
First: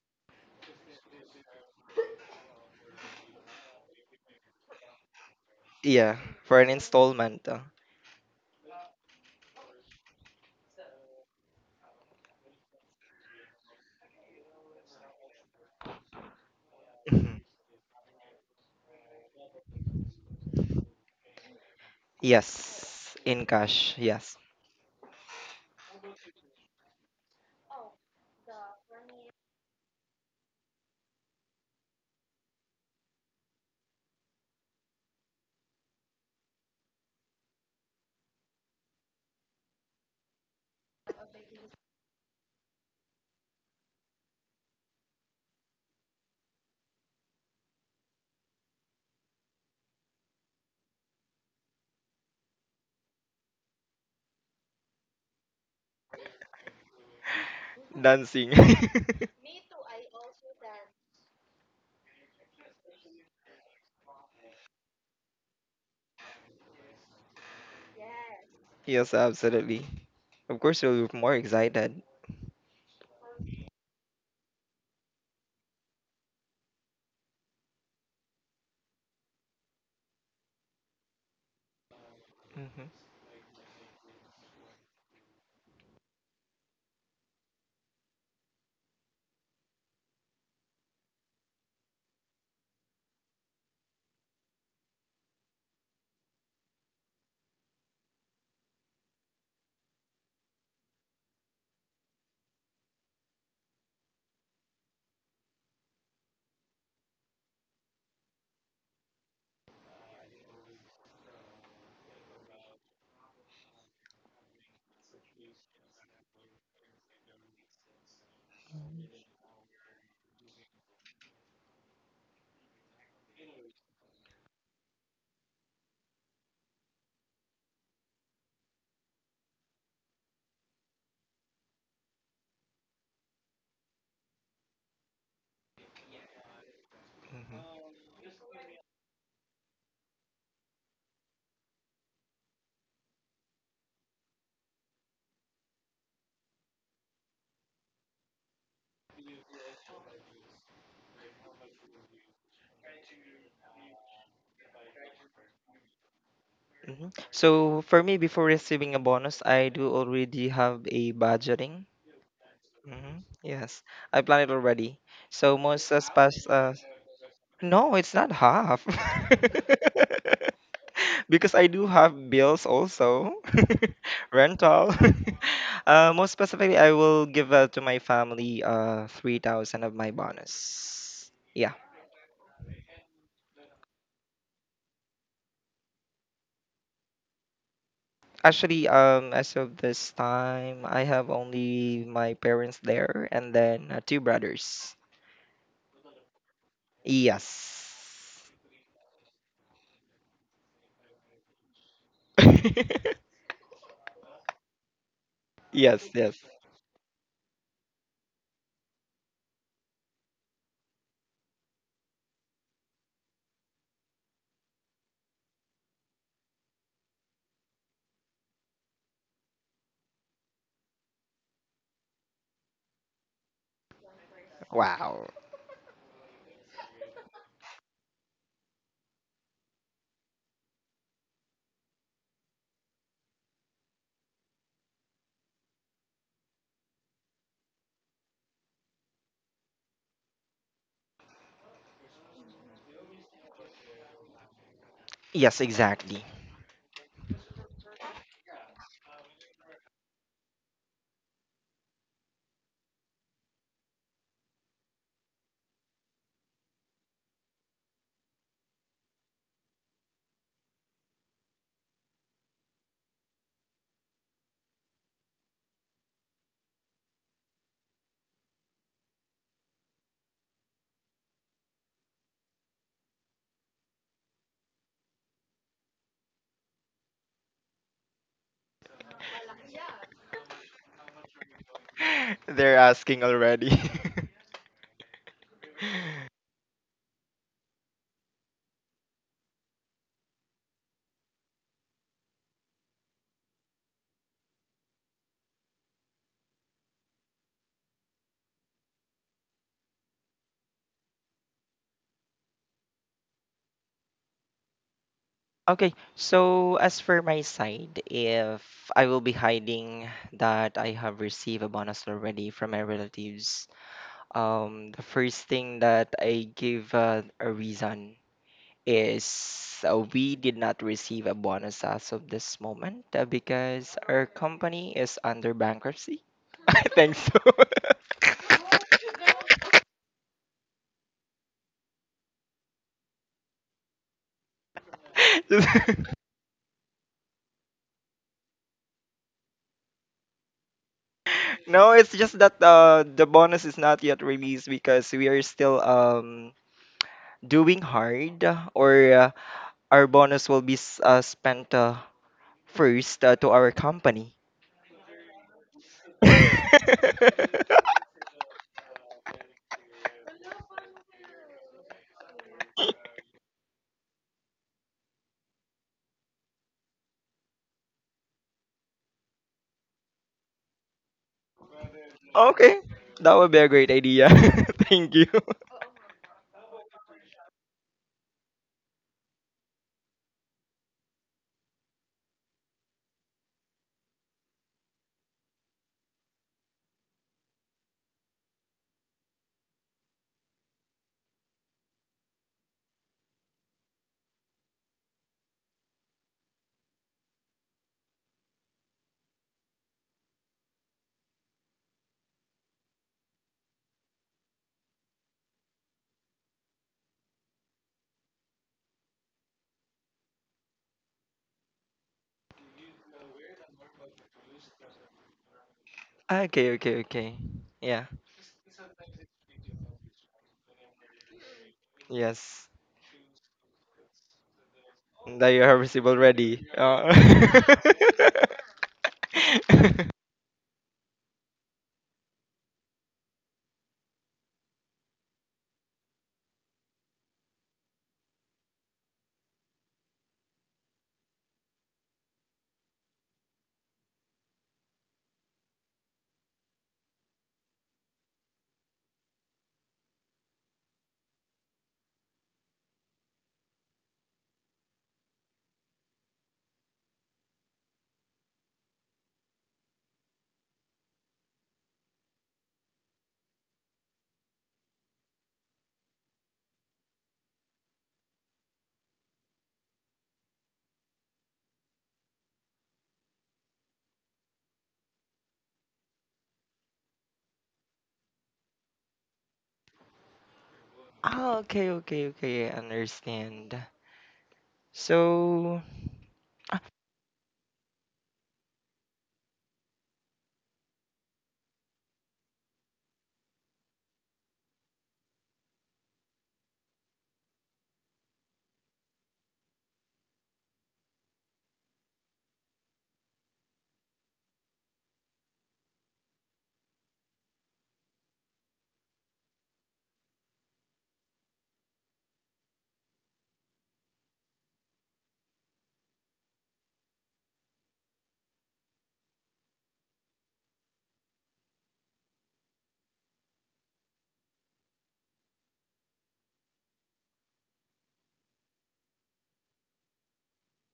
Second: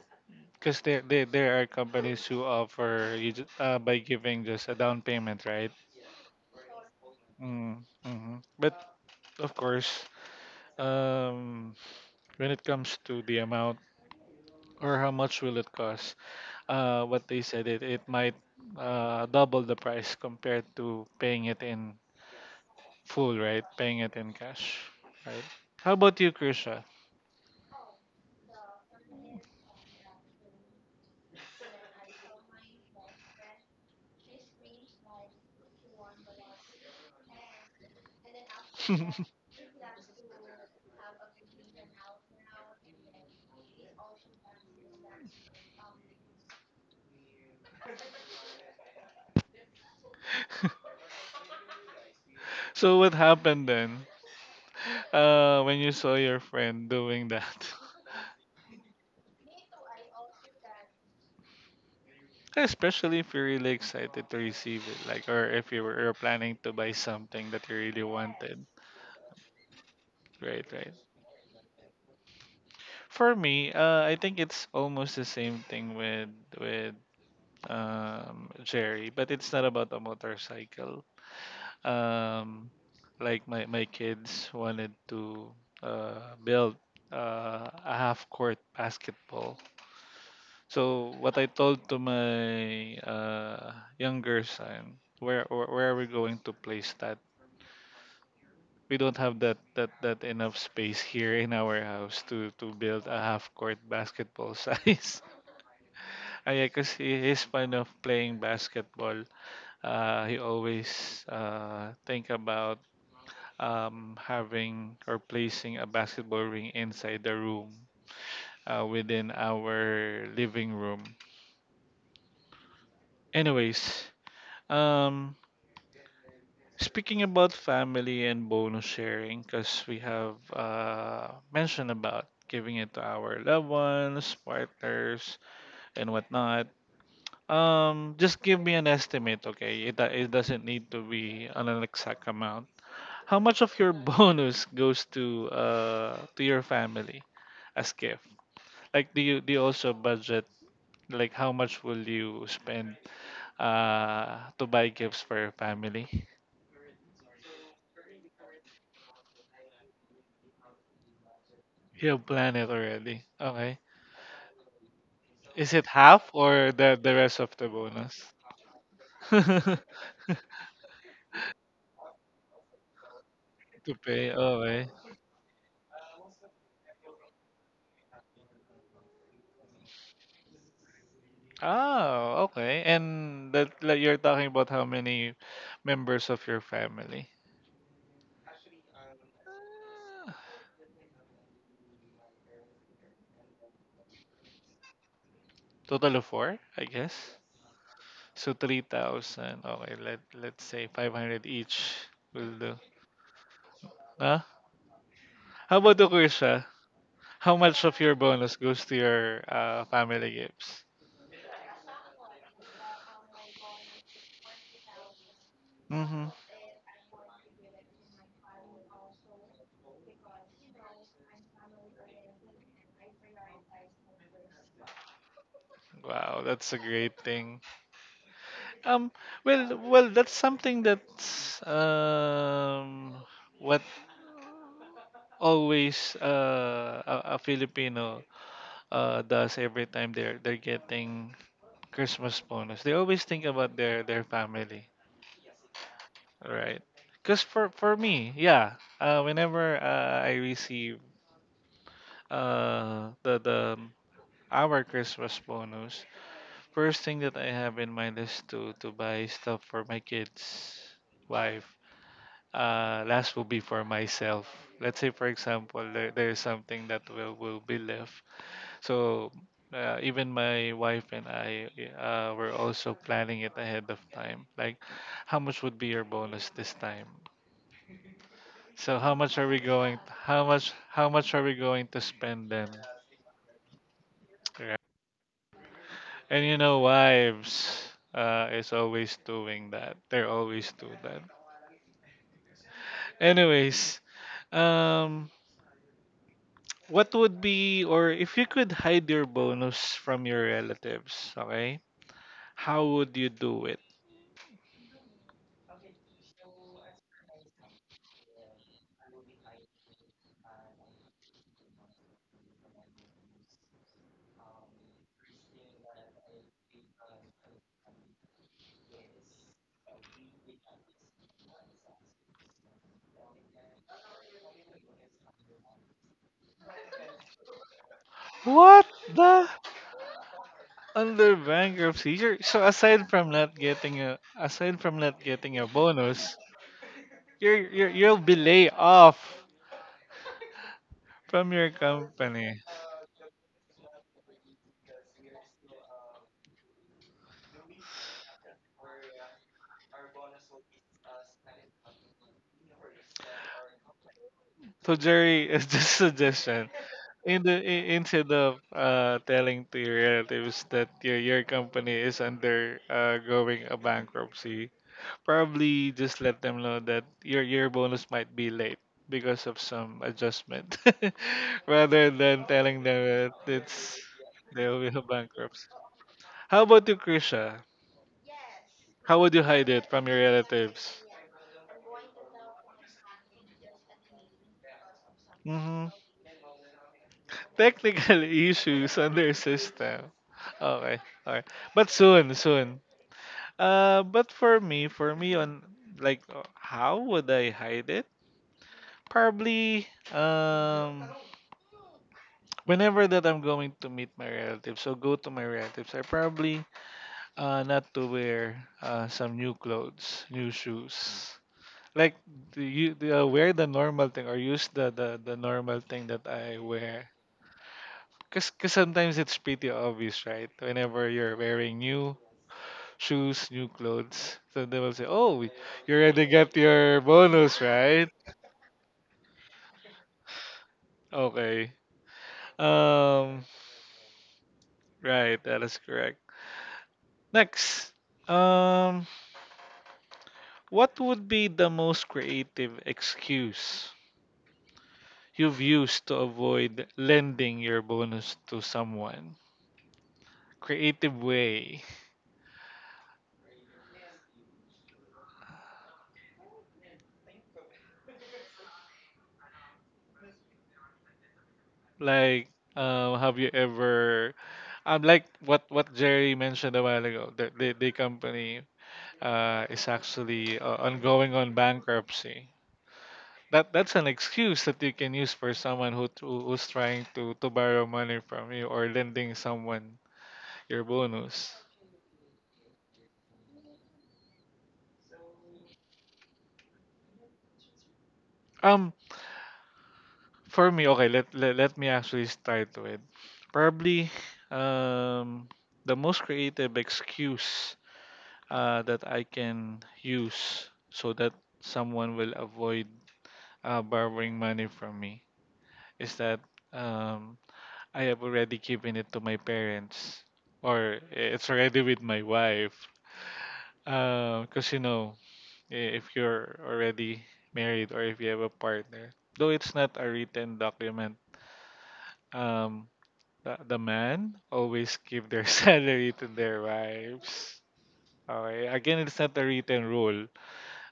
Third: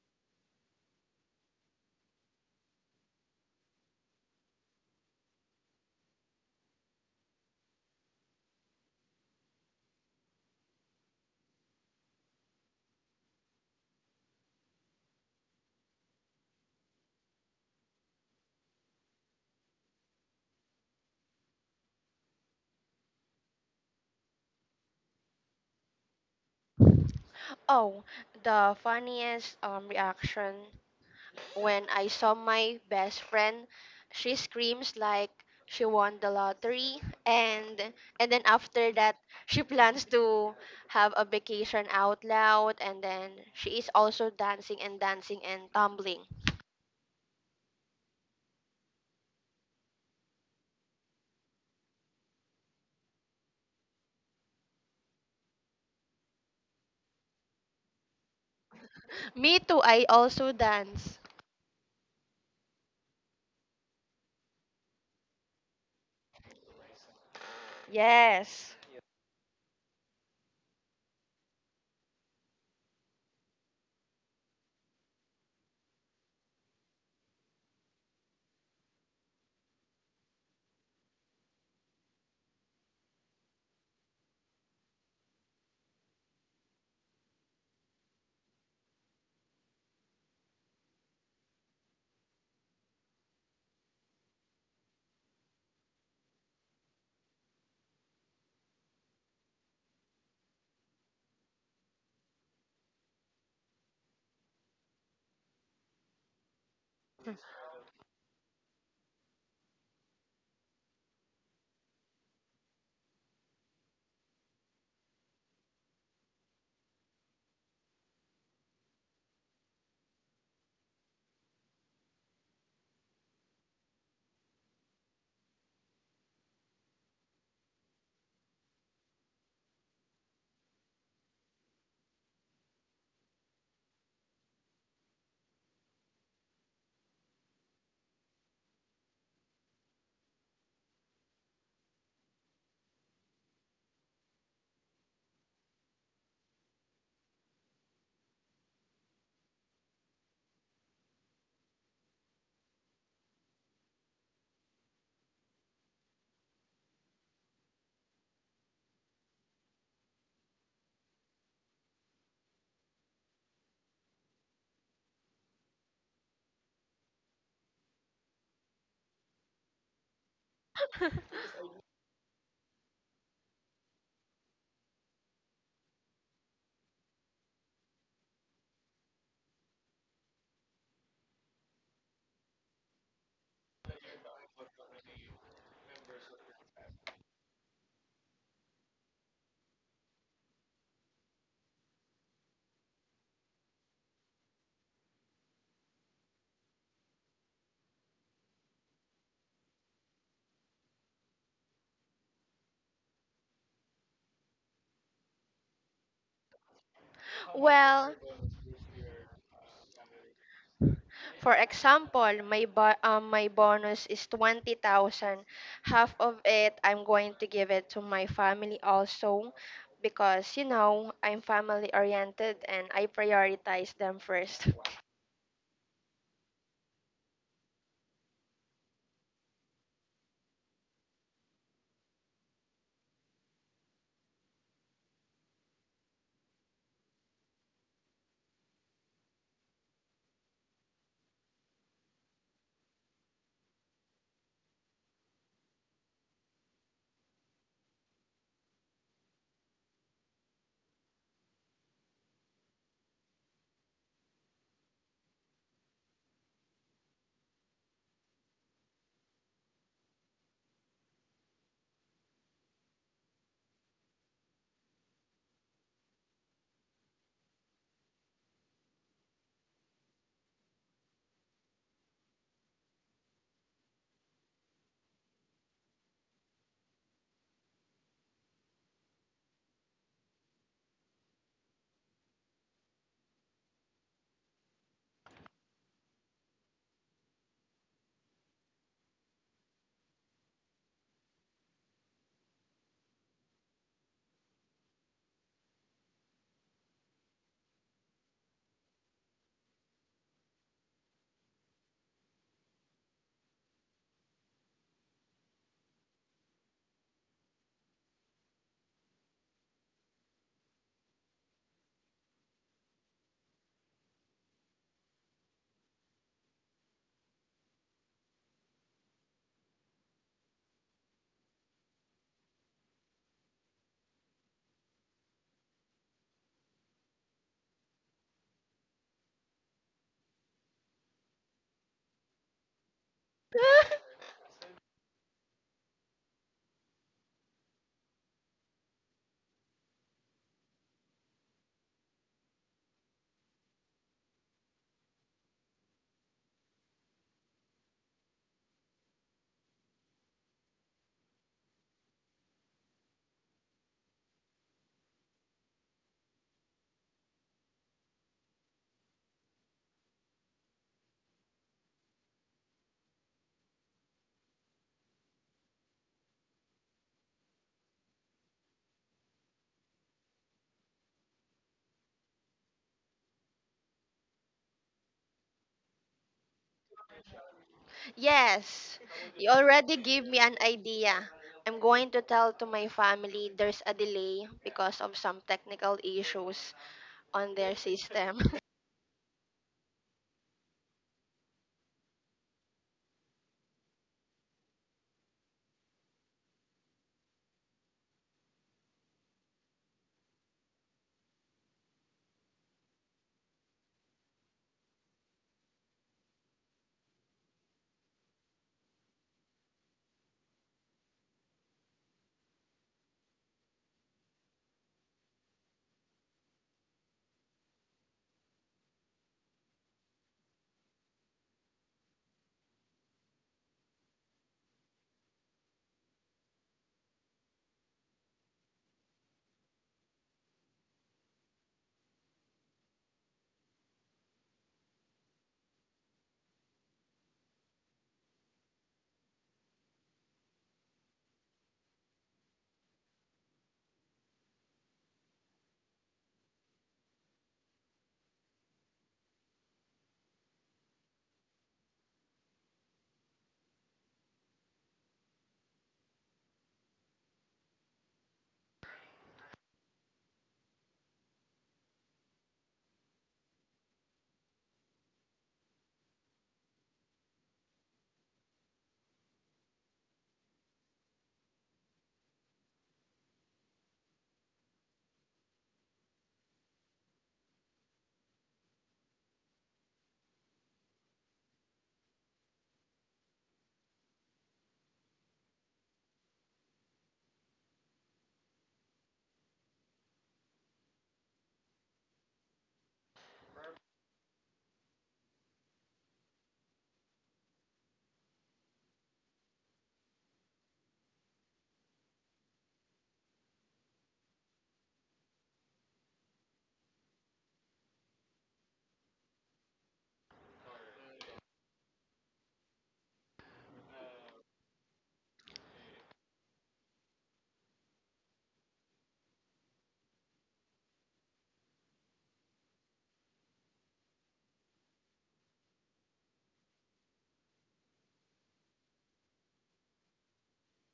Speaker 1: cause there are companies who offer you by giving just a down payment, right?
Speaker 3: Yeah, for an installment.
Speaker 1: Mm, hmm. But of course, um, when it comes to the amount or how much will it cost, what
Speaker 3: Mhm.
Speaker 1: they said it might double the price compared to paying it in
Speaker 3: Yes,
Speaker 1: full,
Speaker 3: in
Speaker 1: right?
Speaker 3: cash.
Speaker 1: Paying it in
Speaker 3: Yes.
Speaker 1: cash, right? How about you, Krisha?
Speaker 2: Oh, the funniest reaction when I saw my best friend, she screams like she won the lottery and then after that she plans to have a vacation out loud and then she is also dancing and dancing and tumbling.
Speaker 1: So what happened then? When you saw your friend doing that,
Speaker 3: Dancing.
Speaker 2: Me too, I also dance.
Speaker 1: especially if you're really excited to receive it, like, or if you're planning to buy something that you really wanted,
Speaker 2: Yes.
Speaker 3: Yes, absolutely. Of
Speaker 1: right?
Speaker 3: course,
Speaker 1: Right.
Speaker 3: you'll be more excited.
Speaker 1: For me, I think it's almost the same thing with with Jerry, but it's not about a motorcycle. Um,
Speaker 3: Mhm,
Speaker 1: like my kids wanted to build a half court basketball. So what I told to my younger son, where are we going to place that? We don't have that enough space here in our house to build a half court basketball size. Ah, yeah, cause he is fond of playing basketball. He always think about having or placing a basketball ring inside the room, within our living room. Anyways, Um, speaking about family and bonus sharing, because we have mentioned about giving it to our loved ones, partners, and whatnot.
Speaker 3: mhm,
Speaker 1: Just give me an estimate, okay? It doesn't need to be an exact amount. How much of your bonus goes to your family as gift? Like, do you also budget? Like, how much will you spend to buy gifts for your family?
Speaker 3: mhm. So, for me, before receiving a bonus, I do already have a budgeting.
Speaker 1: You have planned it
Speaker 3: Hmm,
Speaker 1: already. Okay.
Speaker 3: yes, I plan it already. So
Speaker 1: Is it
Speaker 3: most as
Speaker 1: half
Speaker 3: past
Speaker 1: or the rest of the
Speaker 3: no, it's
Speaker 1: bonus?
Speaker 3: not half.
Speaker 1: To
Speaker 3: Because I do have bills also,
Speaker 1: pay. Okay.
Speaker 3: rental. Most specifically, I will give, to my family, 3,000 of my bonus. Yeah,
Speaker 1: Oh, okay. And that like you're talking about how many members of your family?
Speaker 3: actually, as of this
Speaker 1: Uh,
Speaker 3: time, I have only my parents there, and then two brothers.
Speaker 1: Total of four, I guess.
Speaker 3: Yes.
Speaker 1: So 3,000. Okay, let's say 500 each will do. Huh? How about the
Speaker 3: Yes, yes.
Speaker 1: Kursha? How much of
Speaker 2: Well,
Speaker 1: your bonus goes to your family gifts?
Speaker 2: for example, my bonus is 20,000. Half
Speaker 1: Mm-hmm.
Speaker 2: of it I'm going to give it to my family also because you know, I'm family oriented and I prioritize them first.
Speaker 3: Wow.
Speaker 1: Wow, that's a great thing. Um, well, that's something that's what always a Filipino does every time they're getting Christmas bonus. They always think about their family,
Speaker 3: Yes, exactly.
Speaker 1: right? Cause for me, yeah, whenever I receive the our Christmas bonus, first thing that I have in my list to buy stuff for my kids, wife. Last will be for myself. Let's say, for example, there's something that will be left. So even my wife and I were also planning it ahead of time. Like, how much would be your bonus this time? So how much are we going? How much? How much are we going to spend then?
Speaker 3: They're asking already.
Speaker 1: And you know, wives is always doing that. They're always doing that. Anyways, um, what would be, or if you could hide your bonus from your relatives, okay? How would you do it?
Speaker 3: Okay, so as for my side, if I will be hiding that I have received a bonus already from my relatives, the first thing that I give, a reason, is we did not receive a bonus as of this moment because our company is under bankruptcy. I think
Speaker 1: What the? Under bankruptcy, so aside from not getting a, aside from not getting
Speaker 3: so.
Speaker 1: a bonus, you'll be laid off from your
Speaker 3: No, it's just
Speaker 1: company.
Speaker 3: that the bonus is not yet released because we are still doing hard, or our bonus will be spent, first, to our company.
Speaker 1: So Jerry, is just suggestion. Instead of telling to your relatives that your company is under going a bankruptcy, probably just let them know that your bonus might be late because of some adjustment, rather than
Speaker 3: Okay,
Speaker 1: telling them that
Speaker 3: that would be a great
Speaker 1: it's
Speaker 3: idea.
Speaker 1: they will be
Speaker 3: Thank you.
Speaker 1: bankruptcy. How about you, Krisha?
Speaker 2: Yes,
Speaker 1: How would you
Speaker 2: you
Speaker 1: hide it
Speaker 2: already
Speaker 1: from your
Speaker 2: give me an
Speaker 1: relatives?
Speaker 2: idea. I'm going to tell to my family there's a delay because of some
Speaker 1: hmm
Speaker 2: technical issues on their
Speaker 1: Technical
Speaker 2: system.
Speaker 1: issues on their system. Okay, alright. But soon, soon. But for me on like how would I hide it? Probably whenever that I'm going to meet my relatives so go to my relatives, I probably not to wear some new clothes, new shoes. Like do you do, wear the normal thing or use the, the normal thing that
Speaker 3: Ah,
Speaker 1: I
Speaker 3: okay, okay,
Speaker 1: wear.
Speaker 3: okay. Yeah.
Speaker 1: Cause sometimes it's pretty obvious, right? Whenever you're wearing new
Speaker 3: Yes.
Speaker 1: shoes, new clothes. So they will say, "Oh,
Speaker 3: That
Speaker 1: we-
Speaker 3: you have
Speaker 1: you
Speaker 3: received
Speaker 1: already got
Speaker 3: already.
Speaker 1: your bonus, right?" Okay. Um. Right. That is correct. Next. Um. What would be the most creative excuse you've used to avoid lending your bonus to someone? Creative way. Like. Have you ever like what Jerry mentioned a while ago the company is actually ongoing on bankruptcy. That's an excuse that you can use for someone who who's trying to borrow money from you or lending someone your
Speaker 3: Ah,
Speaker 1: bonus.
Speaker 3: okay, okay, okay. I understand. So,
Speaker 1: Um, for me, okay, let me actually start with probably um the most creative excuse that I can use so that someone will avoid borrowing money from me is that um I have already given it to my parents, or eh, it's already with my wife. Because, you know, if you're already married or if you have a partner, though it's not a written document, um, the man always give their salary to their wives. Okay. Again, it's not a written rule,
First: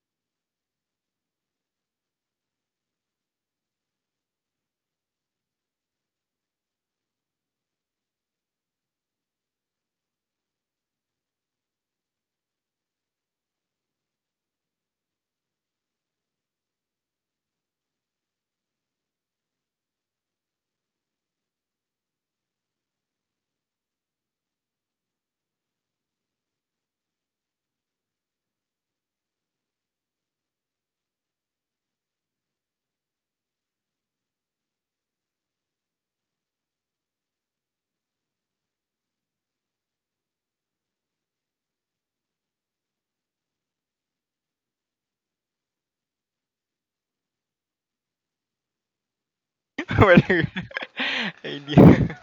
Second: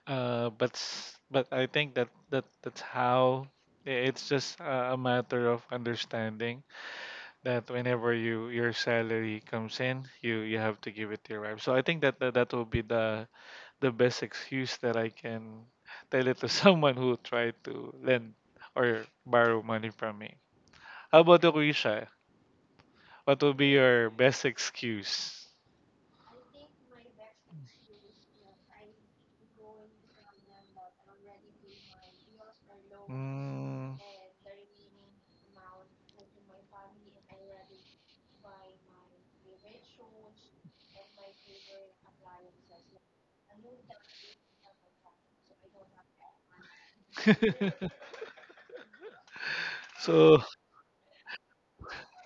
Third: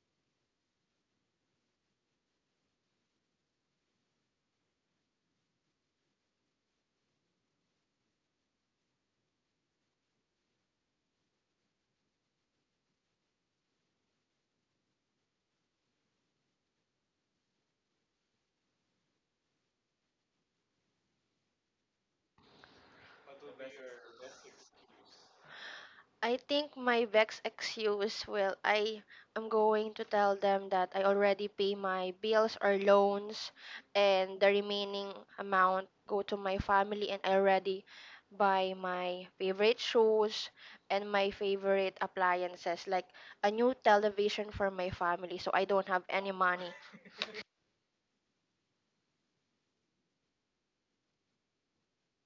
Speaker 1: but but I think that, that's how it's just a matter of understanding that whenever you your salary comes in, you have to give it to your wife. So I think that that will be the best excuse that I can tell it to someone who tried to lend or borrow money from me. How about you, Risha? What will be your best excuse?
Speaker 2: I think my vex excuse will I am going to tell them that I already pay my bills or loans
Speaker 1: Mm.
Speaker 2: and the remaining amount go to my family and I already buy my favorite shoes and my favorite appliances like a new television for my family so I don't have any money.
Speaker 1: So
Speaker 3: whether idea.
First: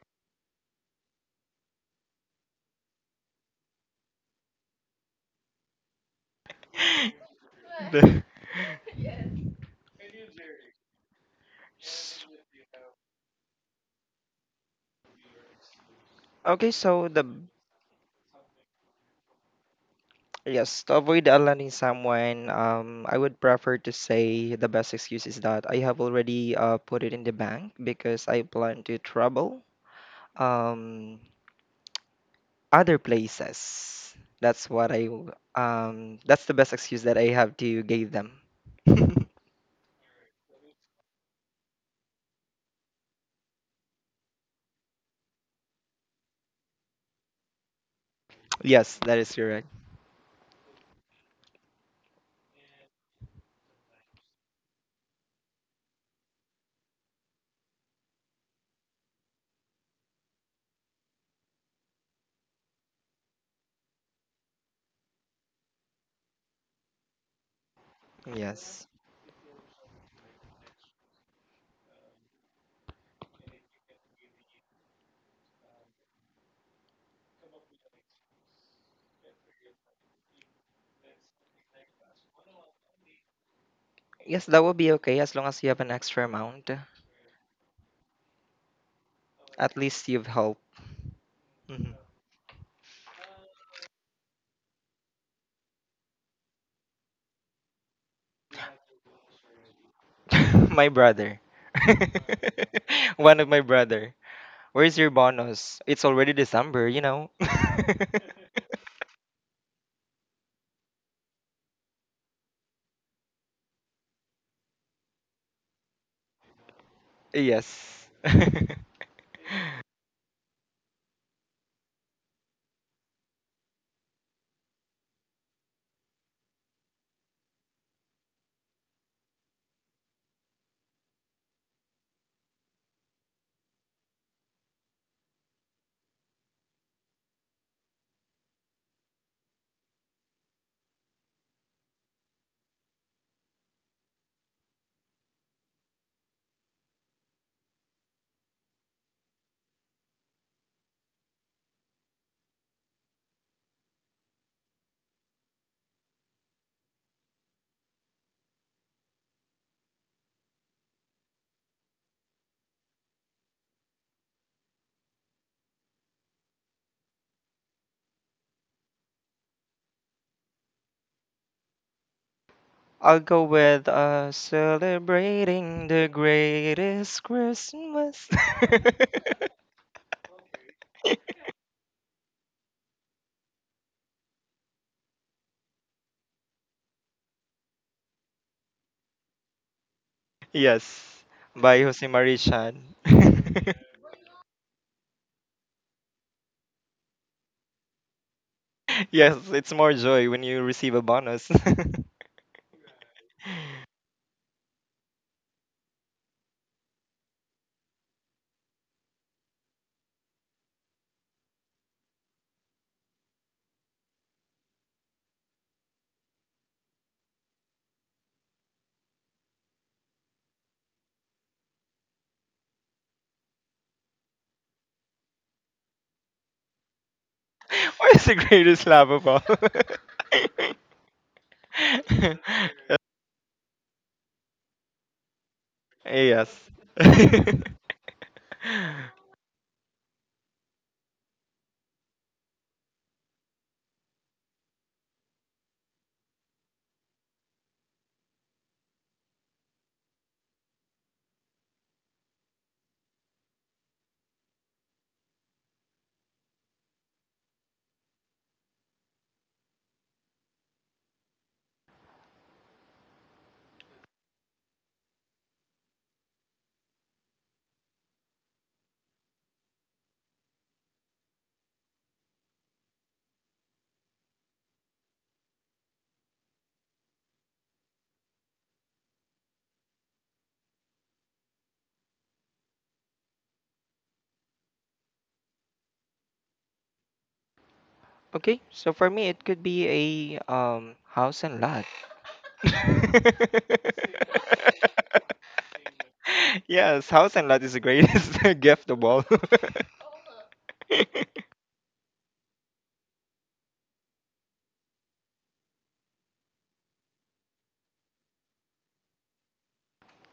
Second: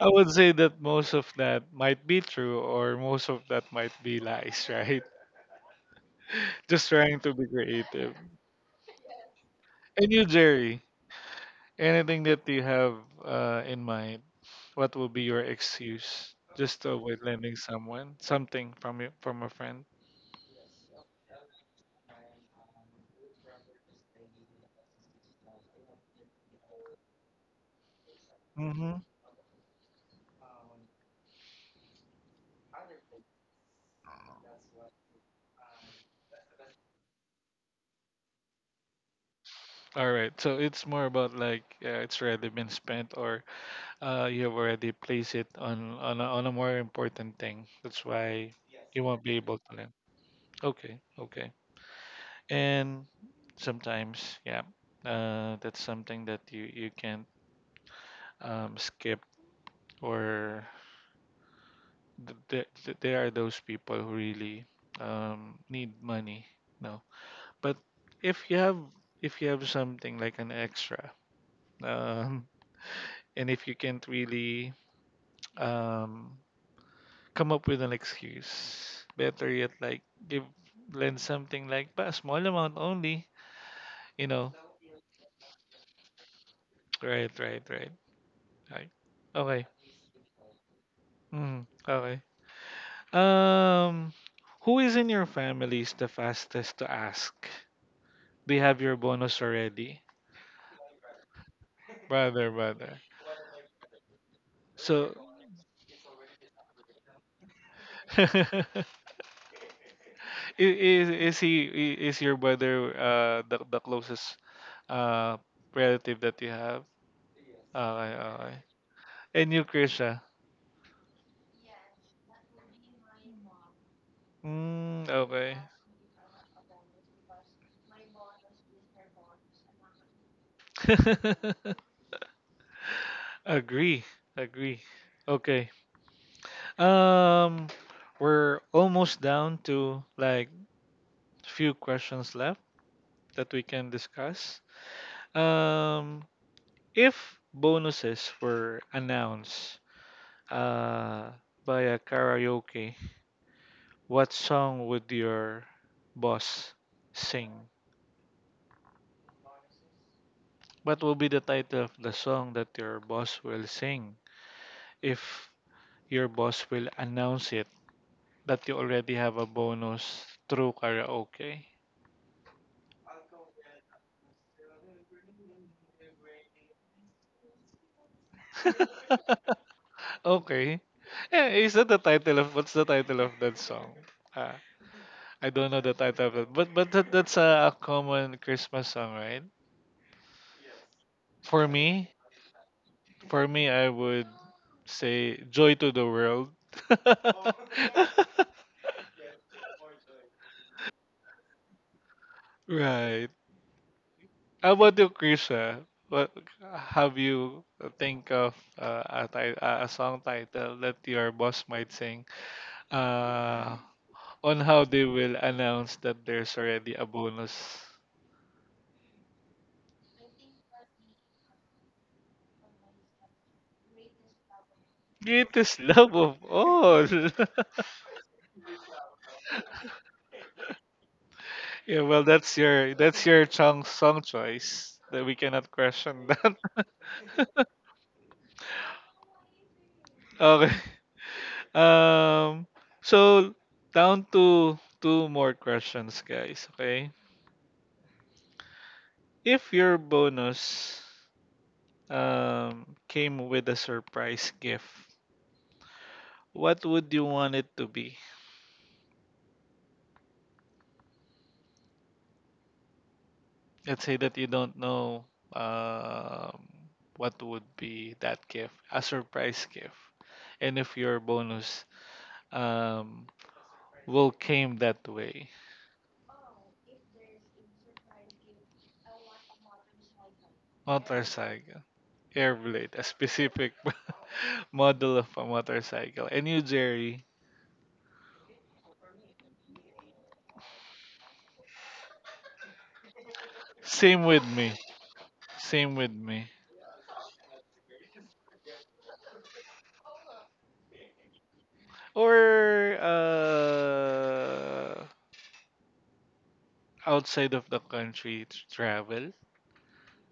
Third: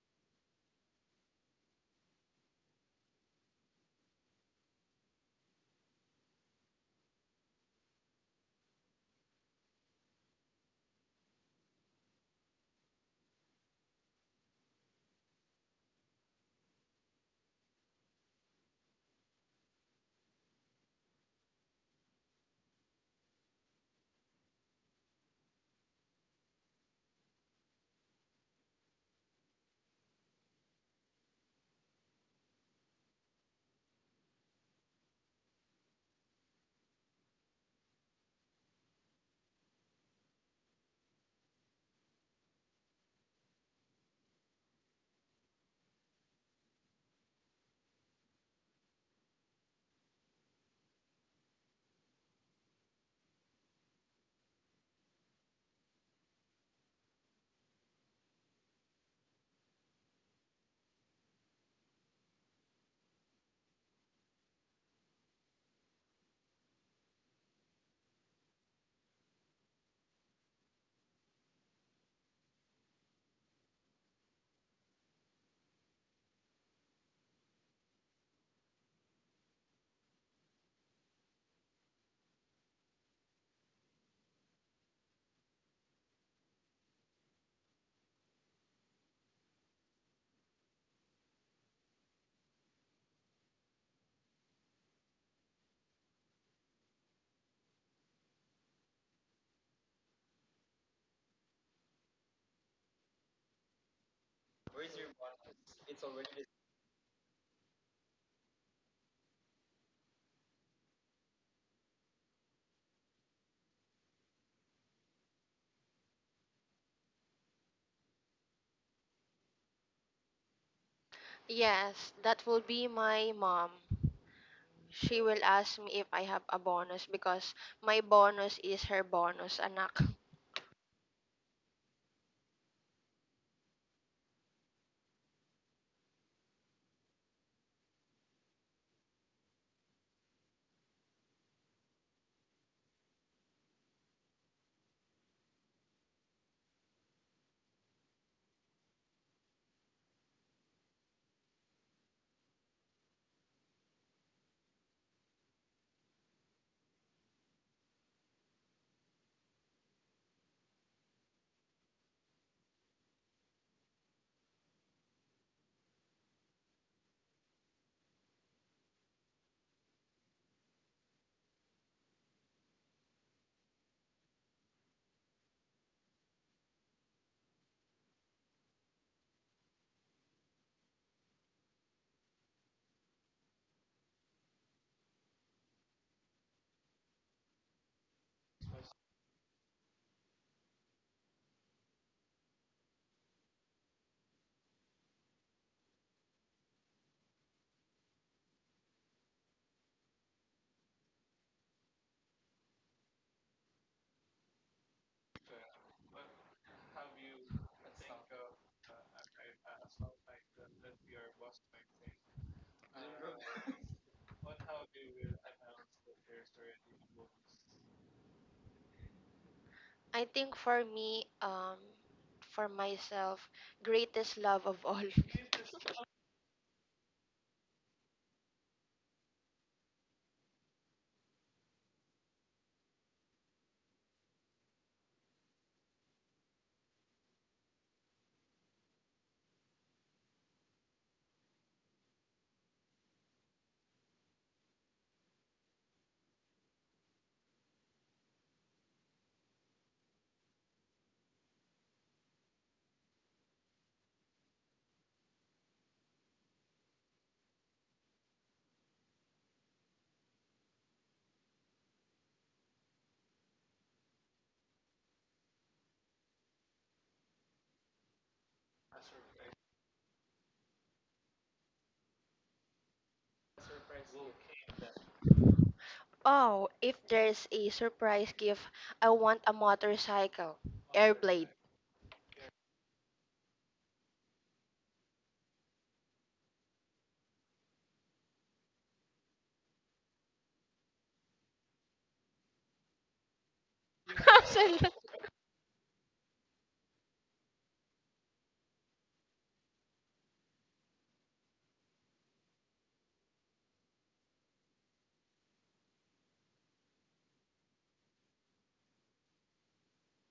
Speaker 1: I would say that most of that might be true or most of that might be lies, right? Just trying to be creative.
Speaker 3: the,
Speaker 1: And you, Jerry, anything that you have in mind? What will be your excuse
Speaker 3: okay,
Speaker 1: just to
Speaker 3: so
Speaker 1: avoid
Speaker 3: the
Speaker 1: lending someone something from you, from a friend?
Speaker 3: yes, to avoid outlining someone, I would prefer to say the best excuse is that I have already, put it in the bank because I plan to
Speaker 1: Mm-hmm.
Speaker 3: travel um other places. That's the best excuse that I have to give them.
Speaker 1: All right. So it's more about like it's already been spent, or you have already placed it on a more important thing. That's why
Speaker 3: Yes,
Speaker 1: you
Speaker 3: that
Speaker 1: won't
Speaker 3: is
Speaker 1: be able
Speaker 3: correct.
Speaker 1: to lend. Okay. Okay. And sometimes, yeah, that's something that you can't skip or there are those people who really need money no but if you have
Speaker 3: Yes.
Speaker 1: if you have something like an extra um, and if you can't really um, come up with an excuse better yet like give lend something like but a small amount only you
Speaker 3: Yes,
Speaker 1: know
Speaker 3: that will be okay as long as you have an extra amount.
Speaker 1: right right right right okay
Speaker 3: At least you've helped.
Speaker 1: mm,
Speaker 3: Mhm.
Speaker 1: okay um who is in your family is the fastest to ask? They have your bonus already?
Speaker 3: My brother.
Speaker 1: Brother, brother.
Speaker 3: One of my brother.
Speaker 1: So
Speaker 3: Where's your bonus? It's already December.
Speaker 1: I- is he is your brother the closest uh relative that you have?
Speaker 3: Yes.
Speaker 1: Okay, okay. And you, Krisha?
Speaker 2: Yes, that will be my mom.
Speaker 1: Mm,
Speaker 2: She will
Speaker 1: okay.
Speaker 2: ask me if I have a bonus because my bonus is her bonus anak.
Speaker 1: Agree, agree. Okay. Um, we're almost down to like few questions left that we can discuss. Um, if bonuses were announced uh by a karaoke, what song would your boss sing? What will be the title of the song that your boss will sing if your boss will announce it that you already have a bonus through karaoke?
Speaker 3: I'll go with celebrating the greatest Christmas.
Speaker 1: Okay. Eh, is that the title of what's the title of that song? Uh, I don't know the title of it, but that, that's a common Christmas song, right?
Speaker 3: Yes,
Speaker 1: For
Speaker 3: by Jose
Speaker 1: me,
Speaker 3: Marie Chan.
Speaker 1: for me, I would say "Joy to the World."
Speaker 3: Yes, it's more joy when you receive a bonus.
Speaker 1: Right. How about you, Krisha? What have you think of a song title that your boss might sing? Uh, on how they will announce that there's already a bonus.
Speaker 2: I think for me, for myself, greatest love of all.
Speaker 1: Greatest love of all.
Speaker 3: What is the greatest love of all?
Speaker 1: Yeah, well, that's your song song choice. That we cannot question
Speaker 3: Yes.
Speaker 1: that. Okay. Um. So down to two more questions, guys. Okay. If your bonus came with a surprise gift, what would you want it to be? Let's say that you don't know um, what would be that gift, a surprise gift, and if your bonus um, will came that way.
Speaker 2: Oh, if there's a surprise gift, I want a motorcycle, Airblade.
Speaker 1: Motorcycle, air blade, a specific model of a motorcycle. And you, Jerry,
Speaker 3: Okay, so for me, it could be a house and lot.
Speaker 1: same with me,
Speaker 2: Sorry.
Speaker 1: same with me.
Speaker 3: Yes, house and lot is the greatest gift of all.
Speaker 1: Or outside of the country travel,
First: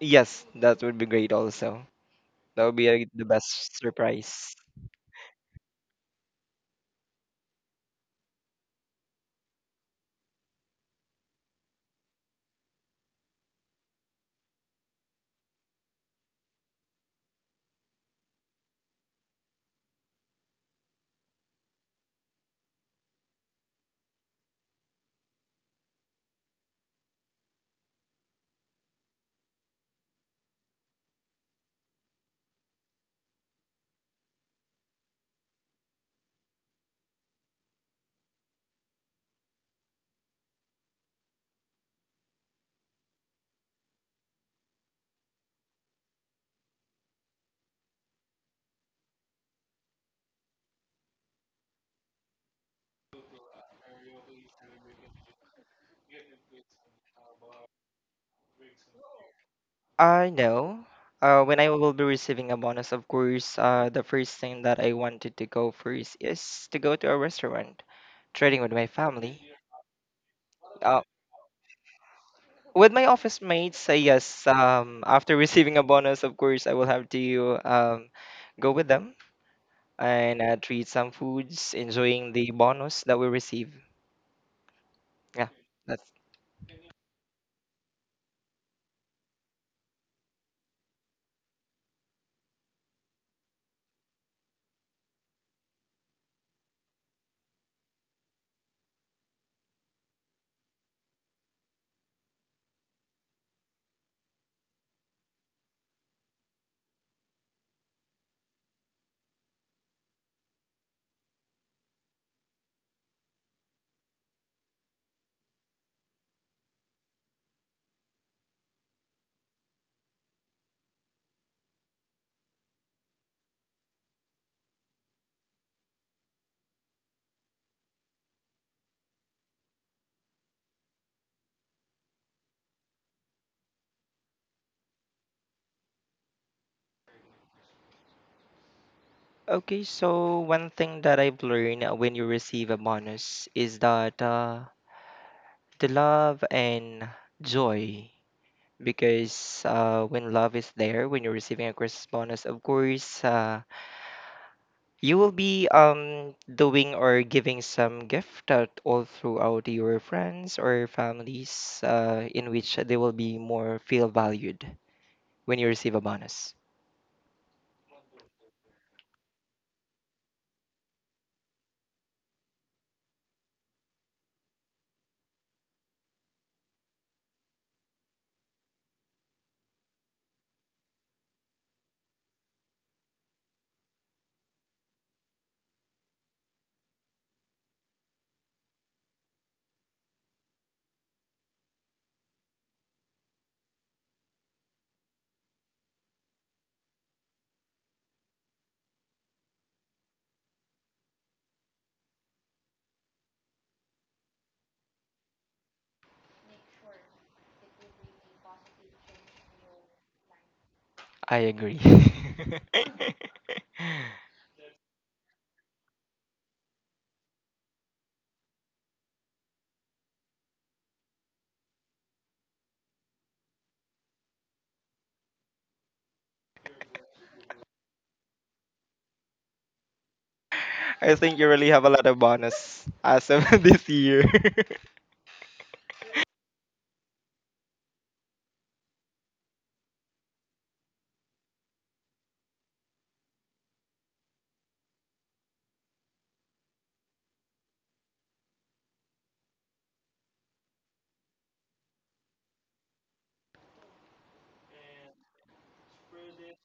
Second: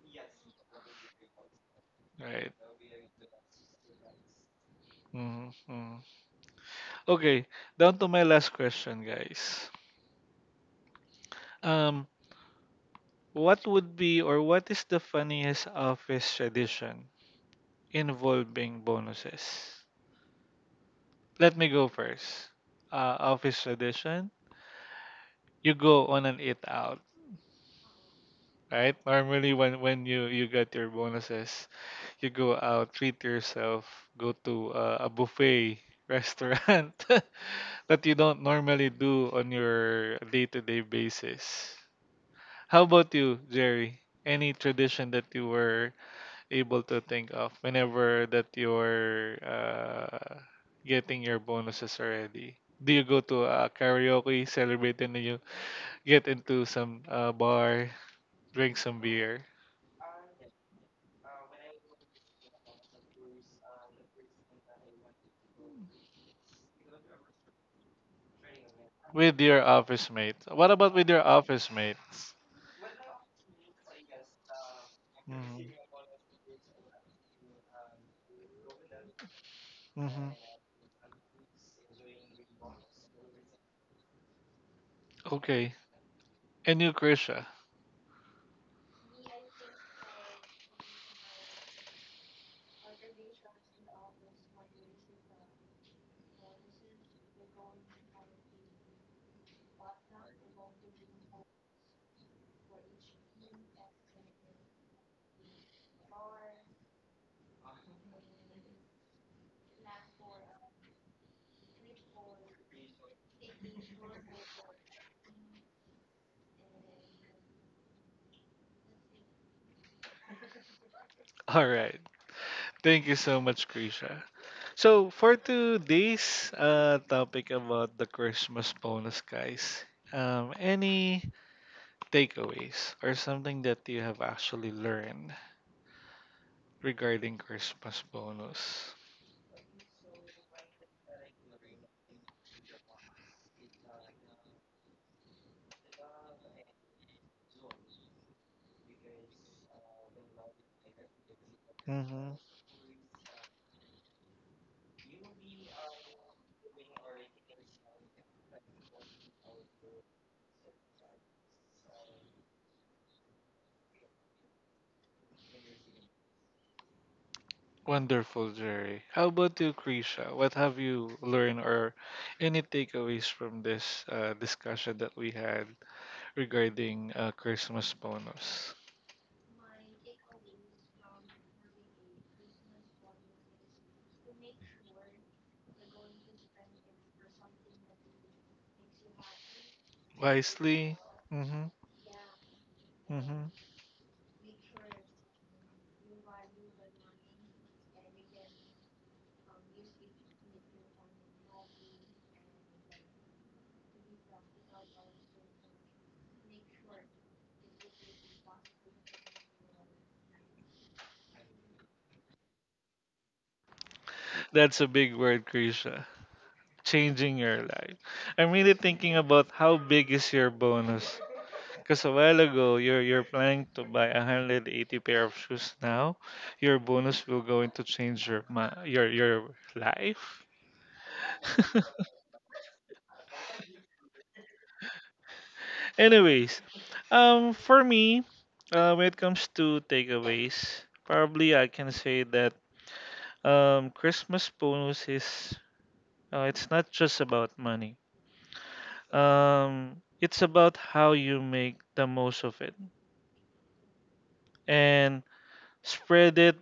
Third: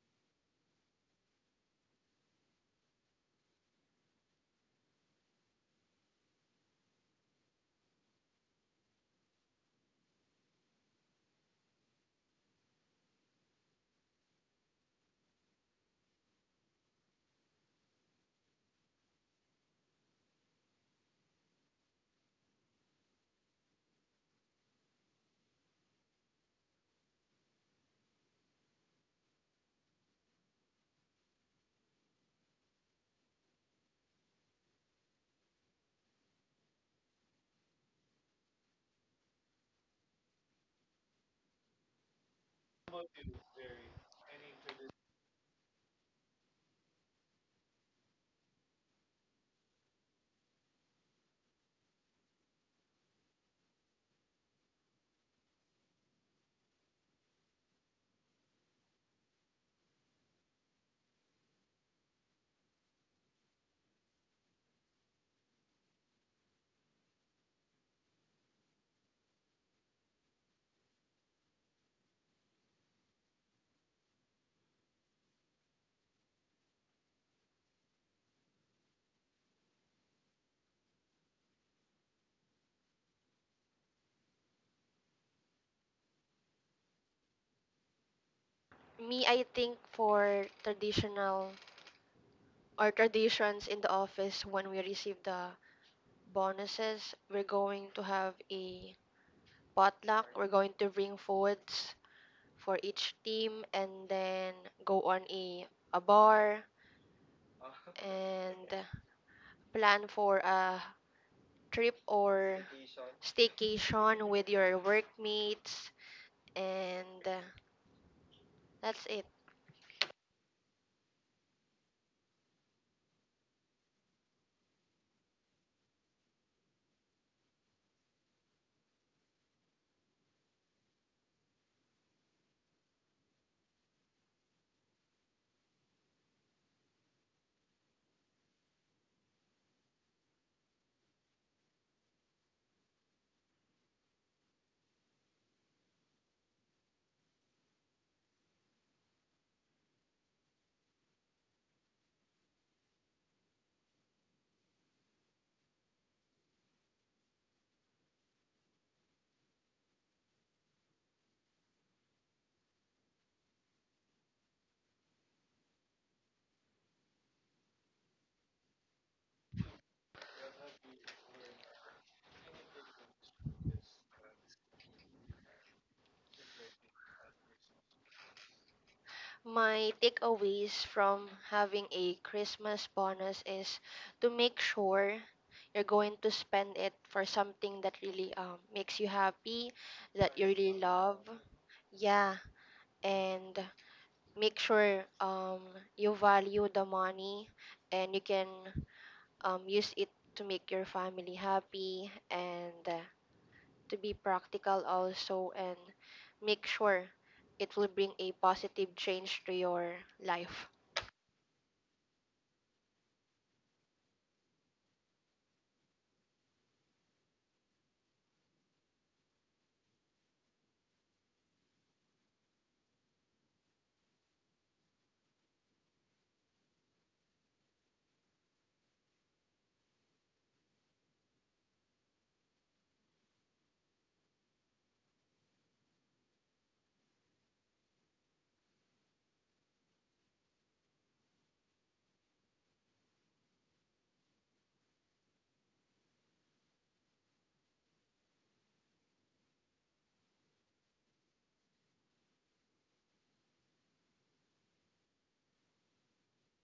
Speaker 3: Yes, that would be great. Also,
Speaker 1: right?
Speaker 3: that would be the best surprise.
Speaker 1: Mm-hmm. Okay, down to my last question, guys. Um, what would be or what is the funniest office tradition involving bonuses? Let me go first. Office tradition, you go on an eat out, right? Normally, when you you get your bonuses, you go out, treat yourself, go to a buffet restaurant that you don't normally do on your day-to-day basis. How about you, Jerry? Any tradition that you were able to think of whenever that you're getting your bonuses already? Do you go to a karaoke, celebrate, and then you get into some bar, drink some beer
Speaker 3: No. When I will be receiving a bonus, of course, the first thing that I wanted to go first is to go to a restaurant, trading with my
Speaker 1: with
Speaker 3: family.
Speaker 1: your office mates? What about
Speaker 3: Uh,
Speaker 1: with your office mates?
Speaker 3: with my office mates, yes. After receiving a
Speaker 1: Mm-hmm.
Speaker 3: bonus, of course, I will have to go with them
Speaker 1: Mm-hmm.
Speaker 3: and treat some foods, enjoying the bonus that we receive. Yeah,
Speaker 1: Okay.
Speaker 3: that's
Speaker 1: And you, Krisha.
Speaker 2: Me, I think for traditional or traditions in the office, when we receive the bonuses, we're going to have a potluck. We're going to bring foods for each team and then go on a bar and plan for a trip or staycation with your workmates and that's it.
Speaker 1: All right. Thank you so much, Krisha. So for today's topic about the Christmas bonus, guys, any takeaways or something that you have actually learned regarding Christmas bonus?
Speaker 3: okay. So one thing that I've learned, when you receive a bonus, is that the love and joy, because when love is there, when you're receiving a Christmas
Speaker 1: Mm-hmm.
Speaker 3: bonus, of course, you will be doing or giving some gift out all throughout your friends or families, in which they will be more feel valued when you receive a bonus.
Speaker 1: Wonderful, Jerry. How about you, Krisha? What have you learned or any takeaways from this discussion that we had regarding Christmas bonus?
Speaker 2: My takeaways from having a Christmas bonus is to make sure you're going to spend it for something that really makes you happy, that you really
Speaker 1: Wisely.
Speaker 2: love.
Speaker 1: Mm-hmm.
Speaker 2: Yeah,
Speaker 1: Mm-hmm.
Speaker 2: and make sure you value the money and you can use it to make your family happy and to be practical also and make sure it will bring a positive change to your life.
Speaker 3: I agree.
Speaker 1: That's a big word, Krisha. Changing your life. I'm really thinking about how big is your bonus. Because a while ago, you're planning to buy 180 pair of shoes. Now, your bonus will going to change your your life.
Speaker 3: I think you really have a lot of bonus as of this year.
Speaker 1: Anyways, for me, when it comes to takeaways, probably I can say that Christmas bonus is it's not just about money, it's about how you make the most of it and spread it,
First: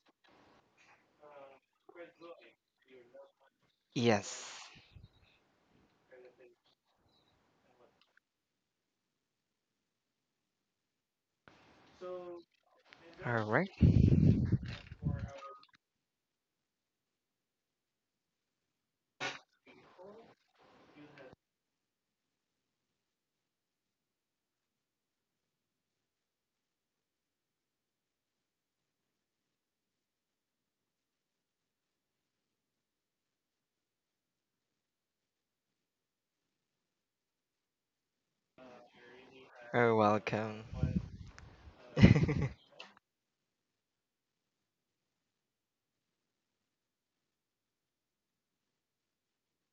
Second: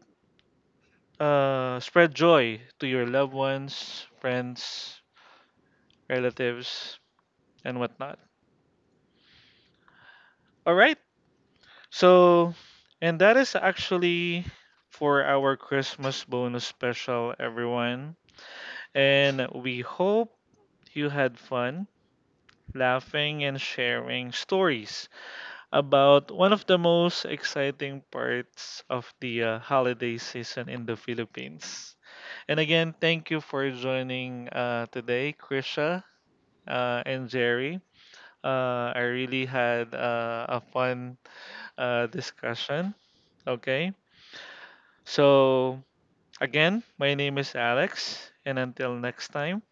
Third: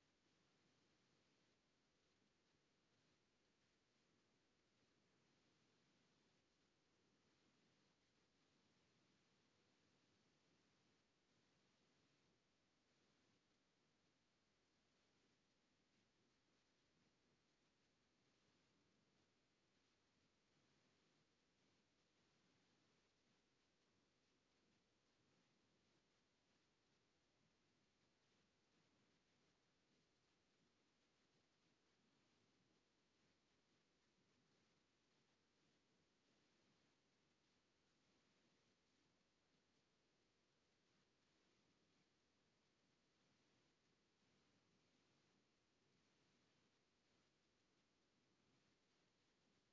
Speaker 1: spread joy to your loved ones,
Speaker 3: Yes.
Speaker 1: friends, relatives, and whatnot. All right. So and that
Speaker 3: All
Speaker 1: is
Speaker 3: right.
Speaker 1: actually for our Christmas bonus special, everyone. And we hope you had fun laughing and sharing stories about one of the most exciting parts of the holiday season in the Philippines. And again, thank you for joining today, Krisha and Jerry. I really
Speaker 3: You're
Speaker 1: had a
Speaker 3: welcome.
Speaker 1: fun discussion. Okay. So, again, my name is Alex, and until next time.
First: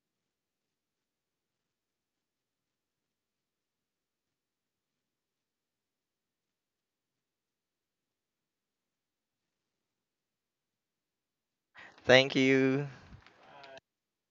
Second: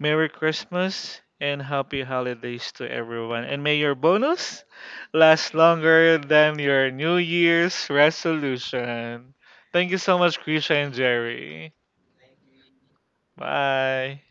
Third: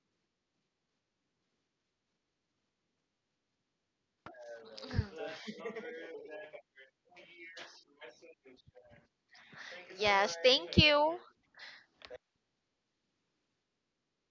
Speaker 1: Merry Christmas and happy holidays to everyone. And may your bonus last longer than your New Year's resolution. Thank you so
Speaker 2: Yes,
Speaker 1: much, Krisha
Speaker 2: thank
Speaker 1: and
Speaker 2: you.
Speaker 1: Jerry.
Speaker 3: Thank you.
Speaker 1: Bye.